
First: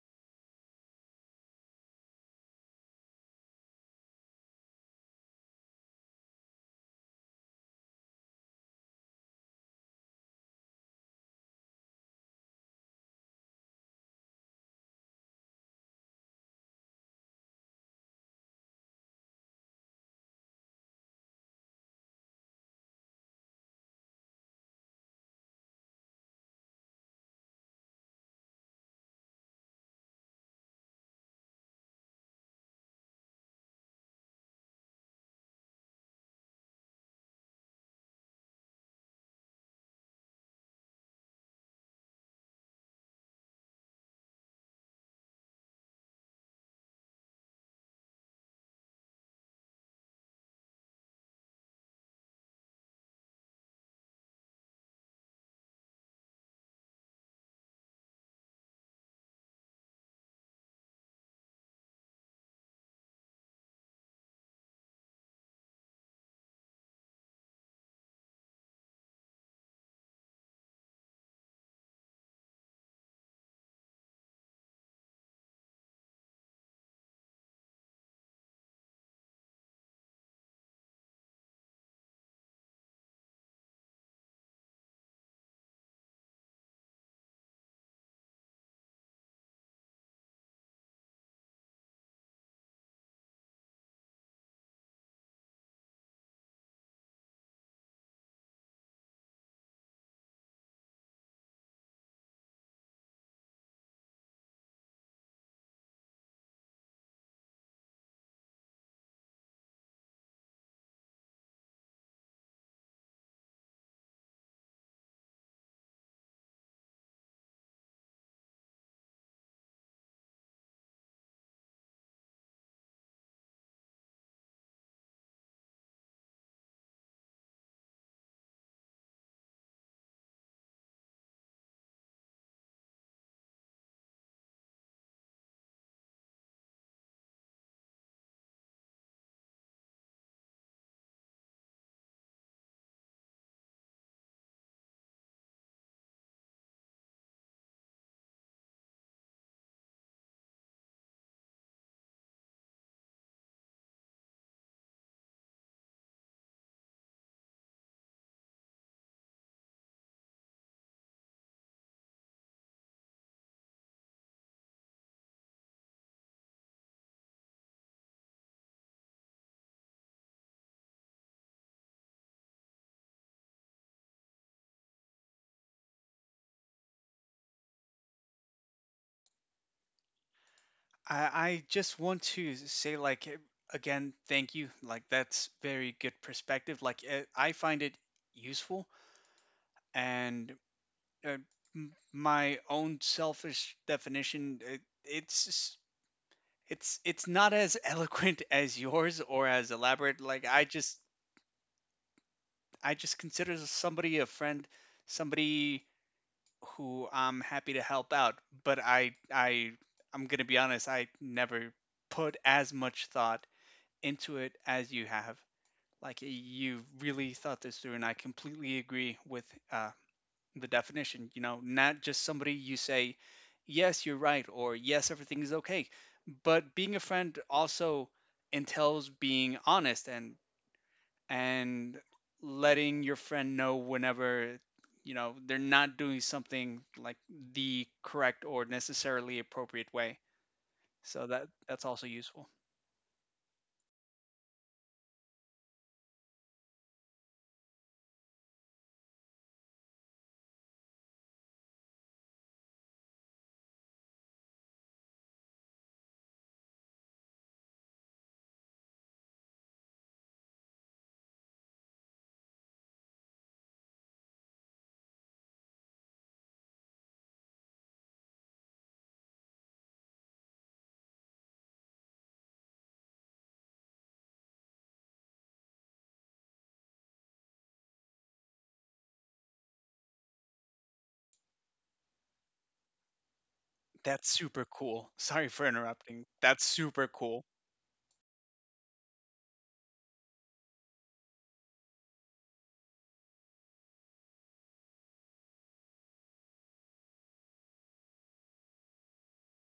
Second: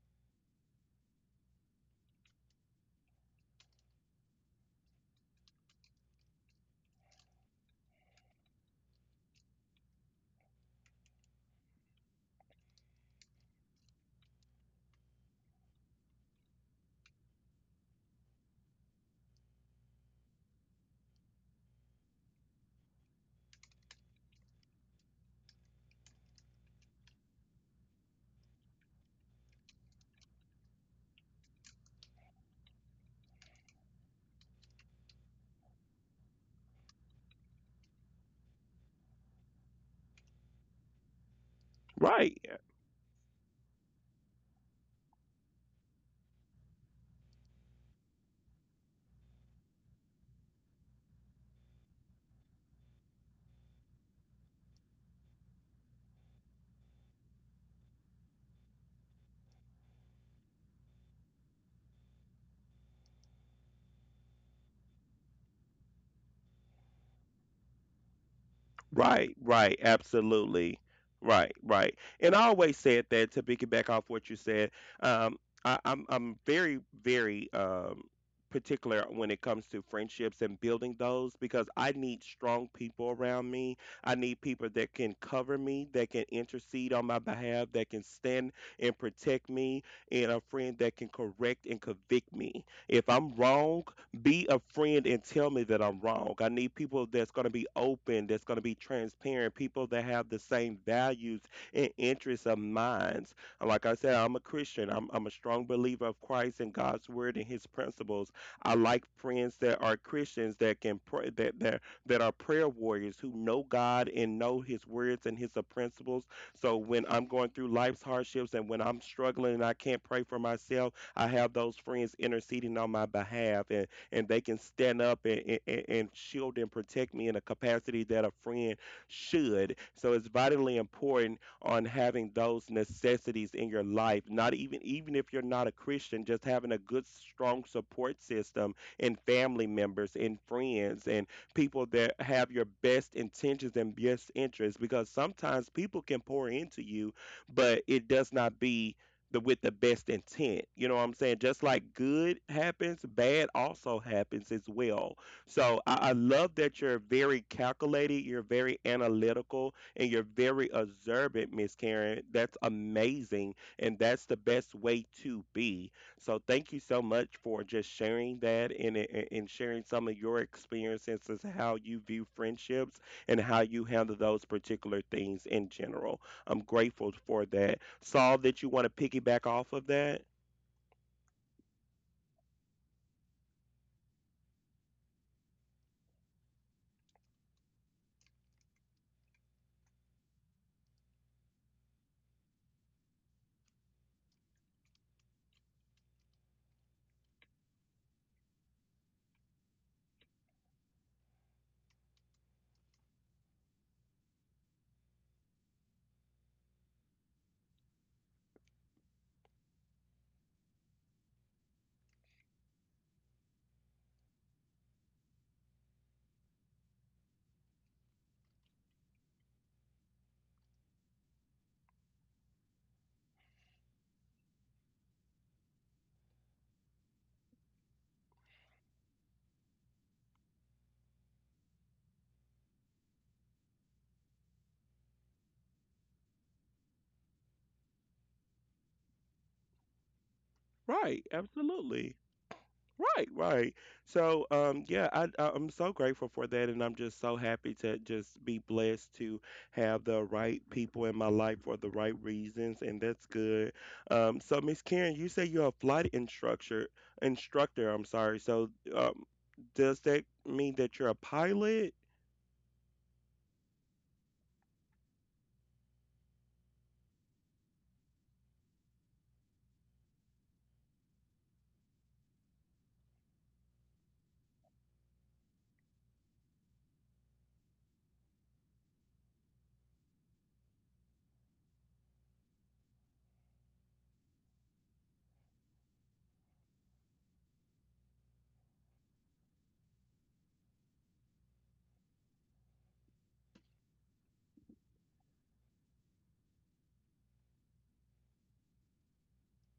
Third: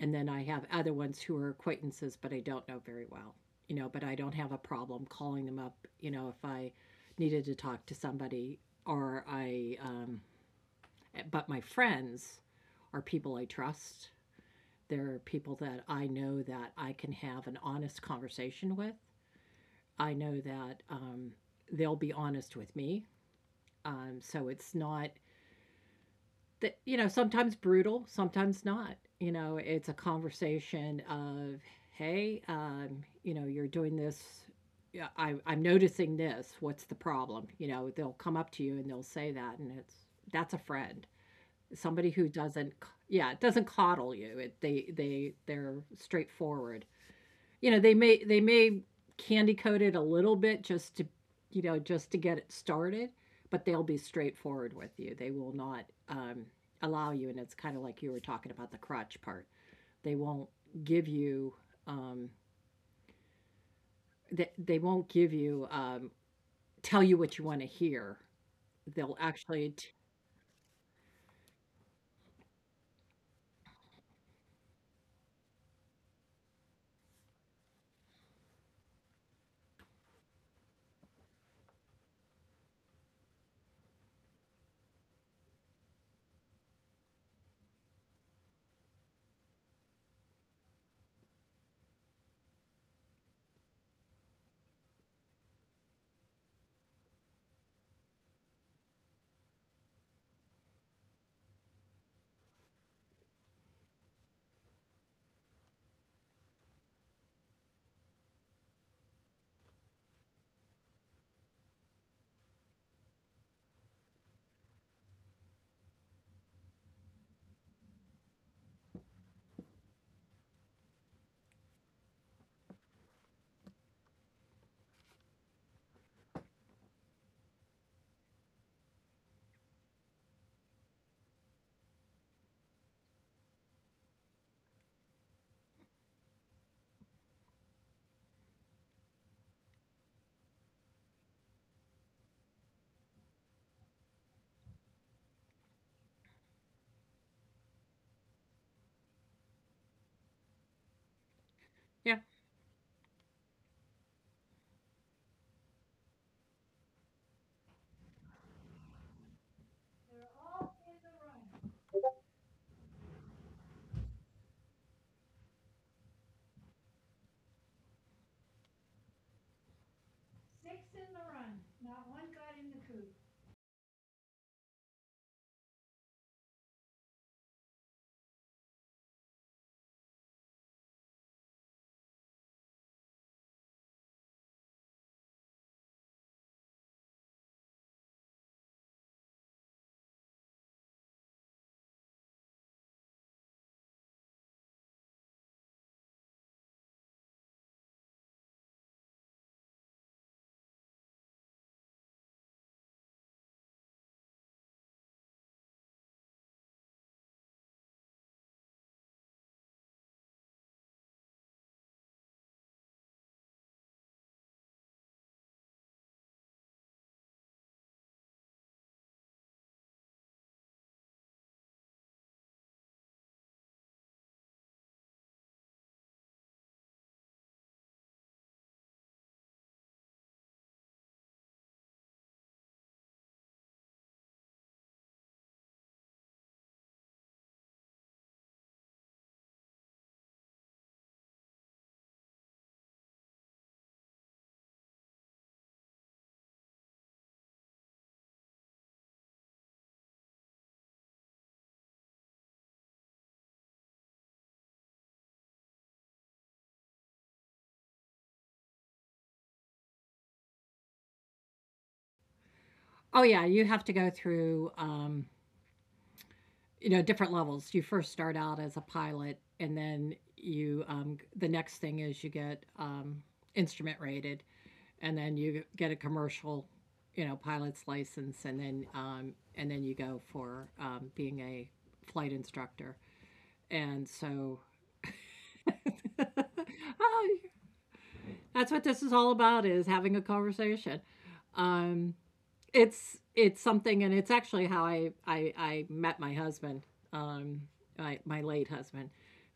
S3: And then I have other ones who are acquaintances, but I don't know very well, you know, but I don't have a problem calling them up, you know, if I needed to talk to somebody, or I, but my friends are people I trust. They're people that I know that I can have an honest conversation with. I know that they'll be honest with me. So it's not that, you know, sometimes brutal, sometimes not, you know, it's a conversation of hey, you know, you're doing this. Yeah, I'm noticing this. What's the problem? You know, they'll come up to you and they'll say that, and it's that's a friend. Somebody who
S1: Right.
S3: doesn't c- yeah, doesn't coddle you. They they're straightforward. You know, they may candy coat it a little bit just to, you know, just to get it started, but they'll be straightforward with you. They will not allow you, and it's kind of like you were talking about, the crotch part, they won't give you, um, they won't give you, tell you what you want to hear. they'll
S1: Right,
S3: actually
S1: right,
S3: t-
S1: absolutely. Right, right. And I always said that to piggyback off what you said. Um, I'm very, very particular when it comes to friendships and building those, because I need strong people around me. I need people that can cover me, that can intercede on my behalf, that can stand and protect me, and a friend that can correct and convict me. If I'm wrong, be a friend and tell me that I'm wrong. I need people that's going to be open, that's going to be transparent, people that have the same values and interests of mine. And like I said, I'm a Christian. I'm a strong believer of Christ and God's word and His principles. I like friends that are Christians that can pray, that are prayer warriors, who know God and know His words and His principles. So when I'm going through life's hardships and when I'm struggling and I can't pray for myself, I have those friends interceding on my behalf. And they can stand up and, shield and protect me in a capacity that a friend should. So it's vitally important on having those necessities in your life. Not even if you're not a Christian, just having a good strong support system and family members and friends and people that have your best intentions and best interests, because sometimes people can pour into you, but it does not be the with the best intent. You know what I'm saying? Just like
S3: yeah.
S1: good happens, bad also happens as well. So I love that you're very calculated, you're very analytical, and you're very observant, Miss Karen. That's amazing, and that's the best way to be. So thank you so much for just sharing that, and sharing some of your experiences as how you view friendships and how you handle those particular things in general. I'm grateful for that. Saw that you want to piggyback off of that?
S2: I just want to say, like again, thank you, like that's very good perspective. Like I find it useful and uh, my own selfish definition, it's it's not as eloquent as yours or as elaborate. Like I just, I just consider somebody a friend, somebody who I'm happy to help out, but I I'm gonna be honest, I never put as much thought into it as you have. Like you've really thought this through, and I completely agree with uh, the definition. You know, not just somebody you say, yes, you're right, or yes, everything is okay. But being a friend also entails being honest and and letting your friend know whenever you know they're not doing something like the correct or necessarily appropriate way.
S1: Right,
S2: So that's also
S1: absolutely.
S2: useful.
S1: Right, right. So, yeah, I'm so grateful for that, and I'm just so happy to just be blessed to have the right people in my life for the right reasons, and that's good. So, Miss Karen, you say you're a flight instructor. Instructor, I'm sorry. So, does that mean that you're a pilot?
S3: Oh yeah, you have to go through, you know, different levels. You first start out as a pilot, and then you, the next thing is you get instrument rated, and then you get a commercial, you know, pilot's license, and then, and then you go for being a flight instructor. And
S2: That's super
S3: so
S2: cool. Sorry for interrupting. That's super cool.
S3: oh, that's what this is all about, is having a conversation. um, it's something, and it's actually how I met my husband, um, my my late husband.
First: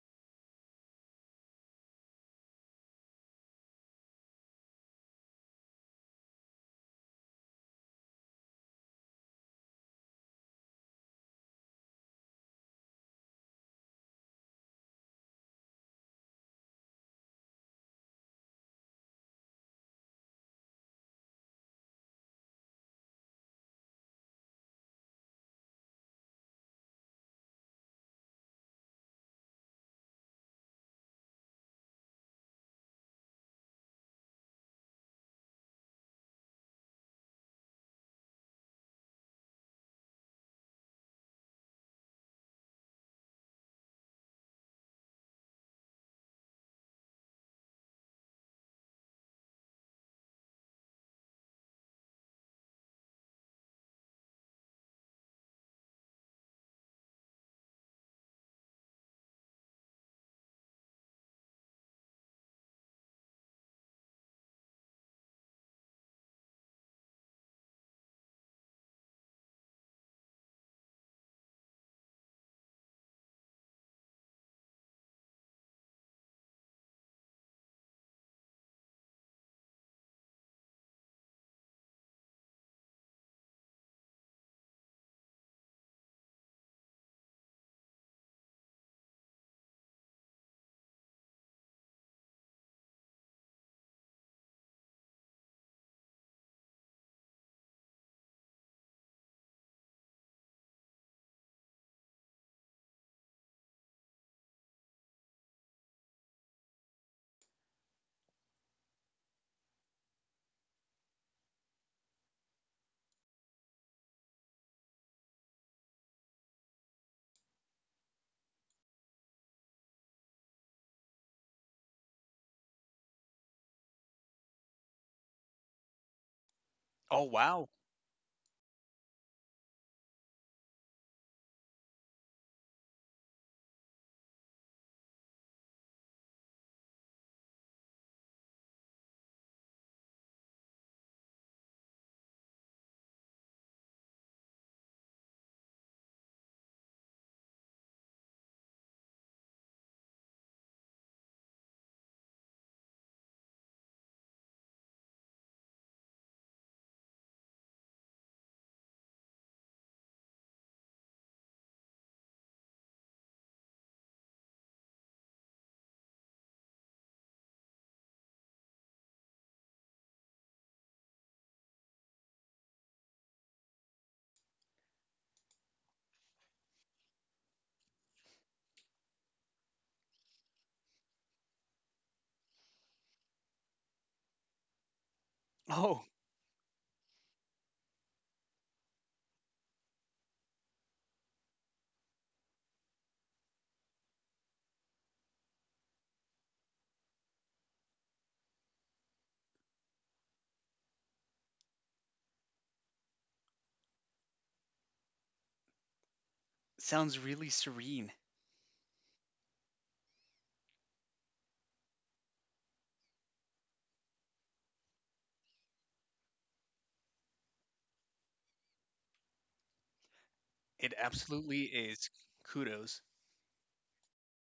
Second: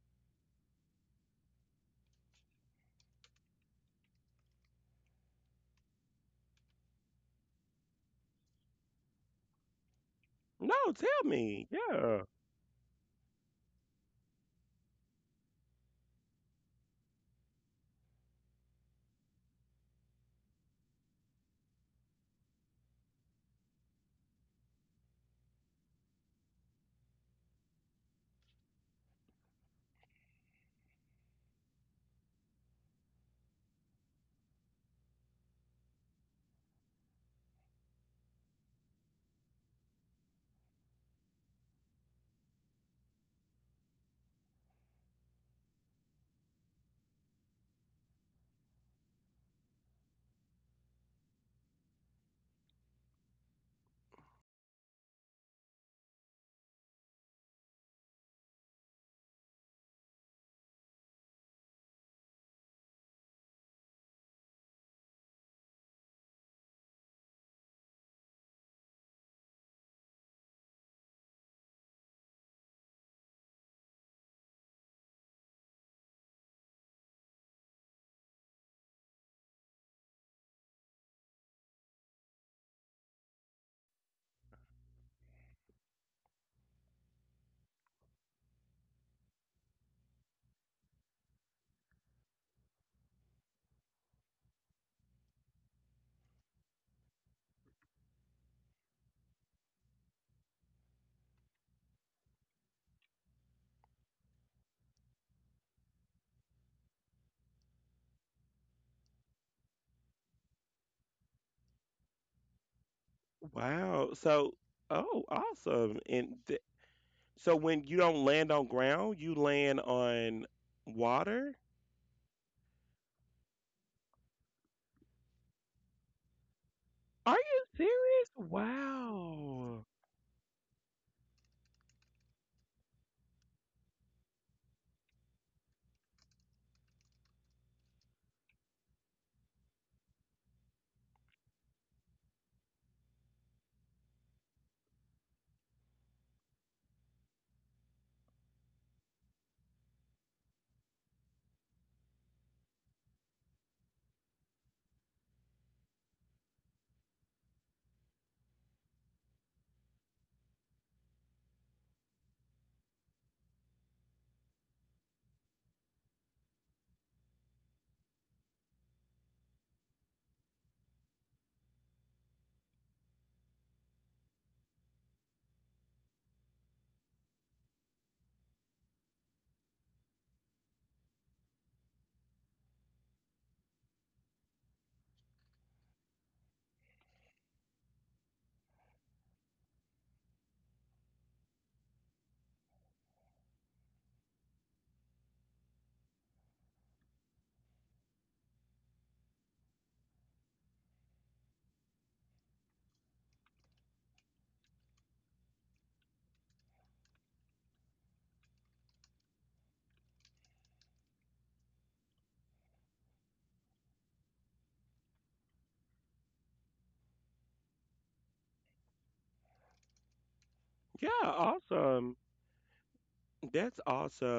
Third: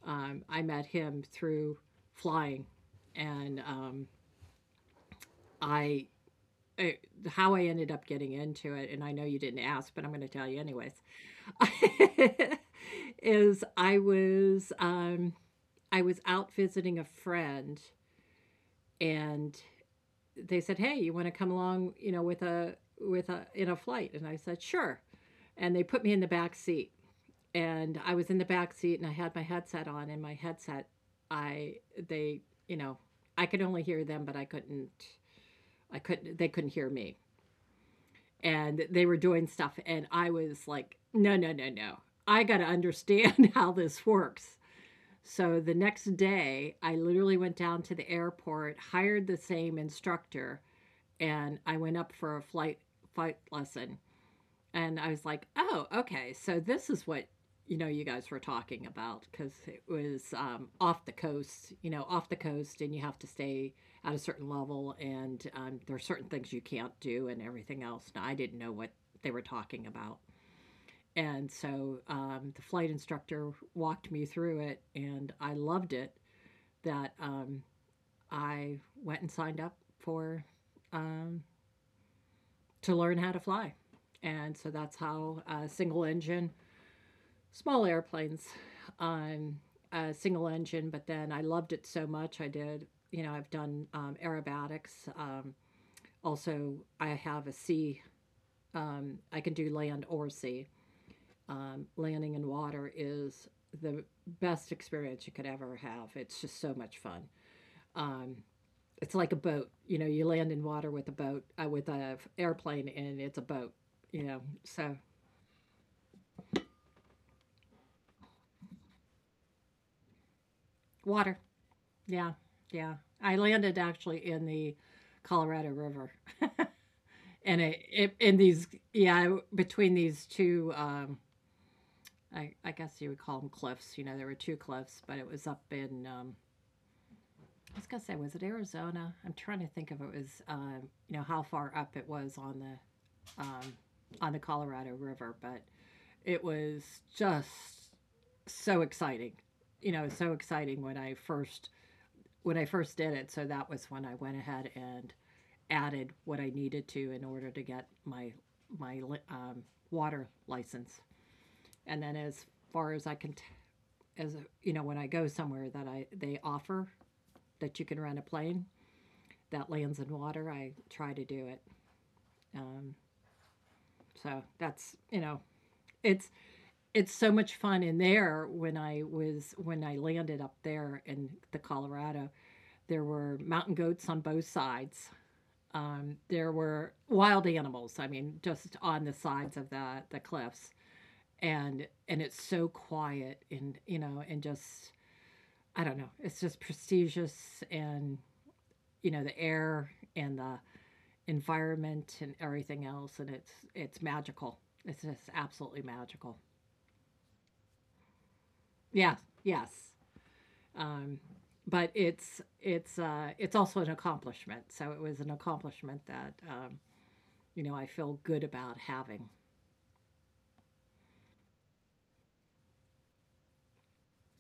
S3: I met him through flying, and I I- how I ended up getting into it, and I know you didn't ask, but I'm going to tell you
S1: No,
S3: anyways.
S1: tell me. Yeah.
S3: Is I was out visiting a friend, and they said, "Hey, you want to come along, you know, with a in a flight?" And I said, "Sure." And they put me in the back seat. And I was in the back seat and I had my headset on, and my headset, I, they, you know, I could only hear them, but I couldn't, I couldn't, they couldn't hear me. And they were doing stuff and I was like, "No, no, no, no. I got to understand how this works." So the next day, I literally went down to the airport, hired the same instructor, and I went up for a flight lesson, and I was like, "Oh, okay. So this is what, you know, you guys were talking about, because it was, off the coast, you know, off the coast, and you have to stay at a certain level, and there are certain things you can't do, and everything else." And I didn't know what they were talking about, and so the flight instructor walked me through it, and I loved it. That, I went and signed up for um, to learn how to fly. And so that's how, single engine, small airplanes, um, single engine. But then I loved it so much. I did, you know, I've done, aerobatics. Also, I have a sea, I can do land or sea. Landing in water is the best experience you could ever have. It's just so much fun. Um, it's like a boat. You know, you land in water with a boat, with a airplane, and it's a boat. You
S1: Wow.
S3: know,
S1: So,
S3: so
S1: oh, awesome. And so when you don't land on ground, you land on
S3: water.
S1: water?
S3: Yeah. Yeah. I landed actually in the Colorado River.
S2: Oh,
S1: Are
S3: And
S1: you
S2: wow.
S3: it in
S1: serious?
S3: these, yeah, between
S1: Wow.
S3: these two, I guess you would call them cliffs. You know, there were two cliffs, but it was up in, I was gonna say, was it Arizona? I'm trying to think if it was, you know, how far up it was on the, um, on the Colorado River, but it was just so exciting. You know, so exciting when I first, when I first did it. So that was when I went ahead and added what I needed to in order to get my my, um, water license. And then as far as I can, as, you know, when I go somewhere that I, they offer that you can rent a plane that lands in water, I try to do it. Um, so that's, you know, it's it's so much fun in there. When I was, when I landed up there in the Colorado, there were mountain goats on both sides.
S2: Oh,
S3: There were wild animals. I mean, just on the sides of the cliffs, and it's so quiet, and you know, and just, I don't know. It's just prestigious and, you know, the air and the environment and everything else, and it's magical. It's just absolutely magical.
S2: sounds really serene.
S3: Yeah. Yes. Um, but it's, it's also an accomplishment. So it was an accomplishment that, you know, I feel good about having.
S2: It
S1: Yeah,
S2: absolutely is.
S1: awesome.
S2: Kudos.
S1: That's awesome.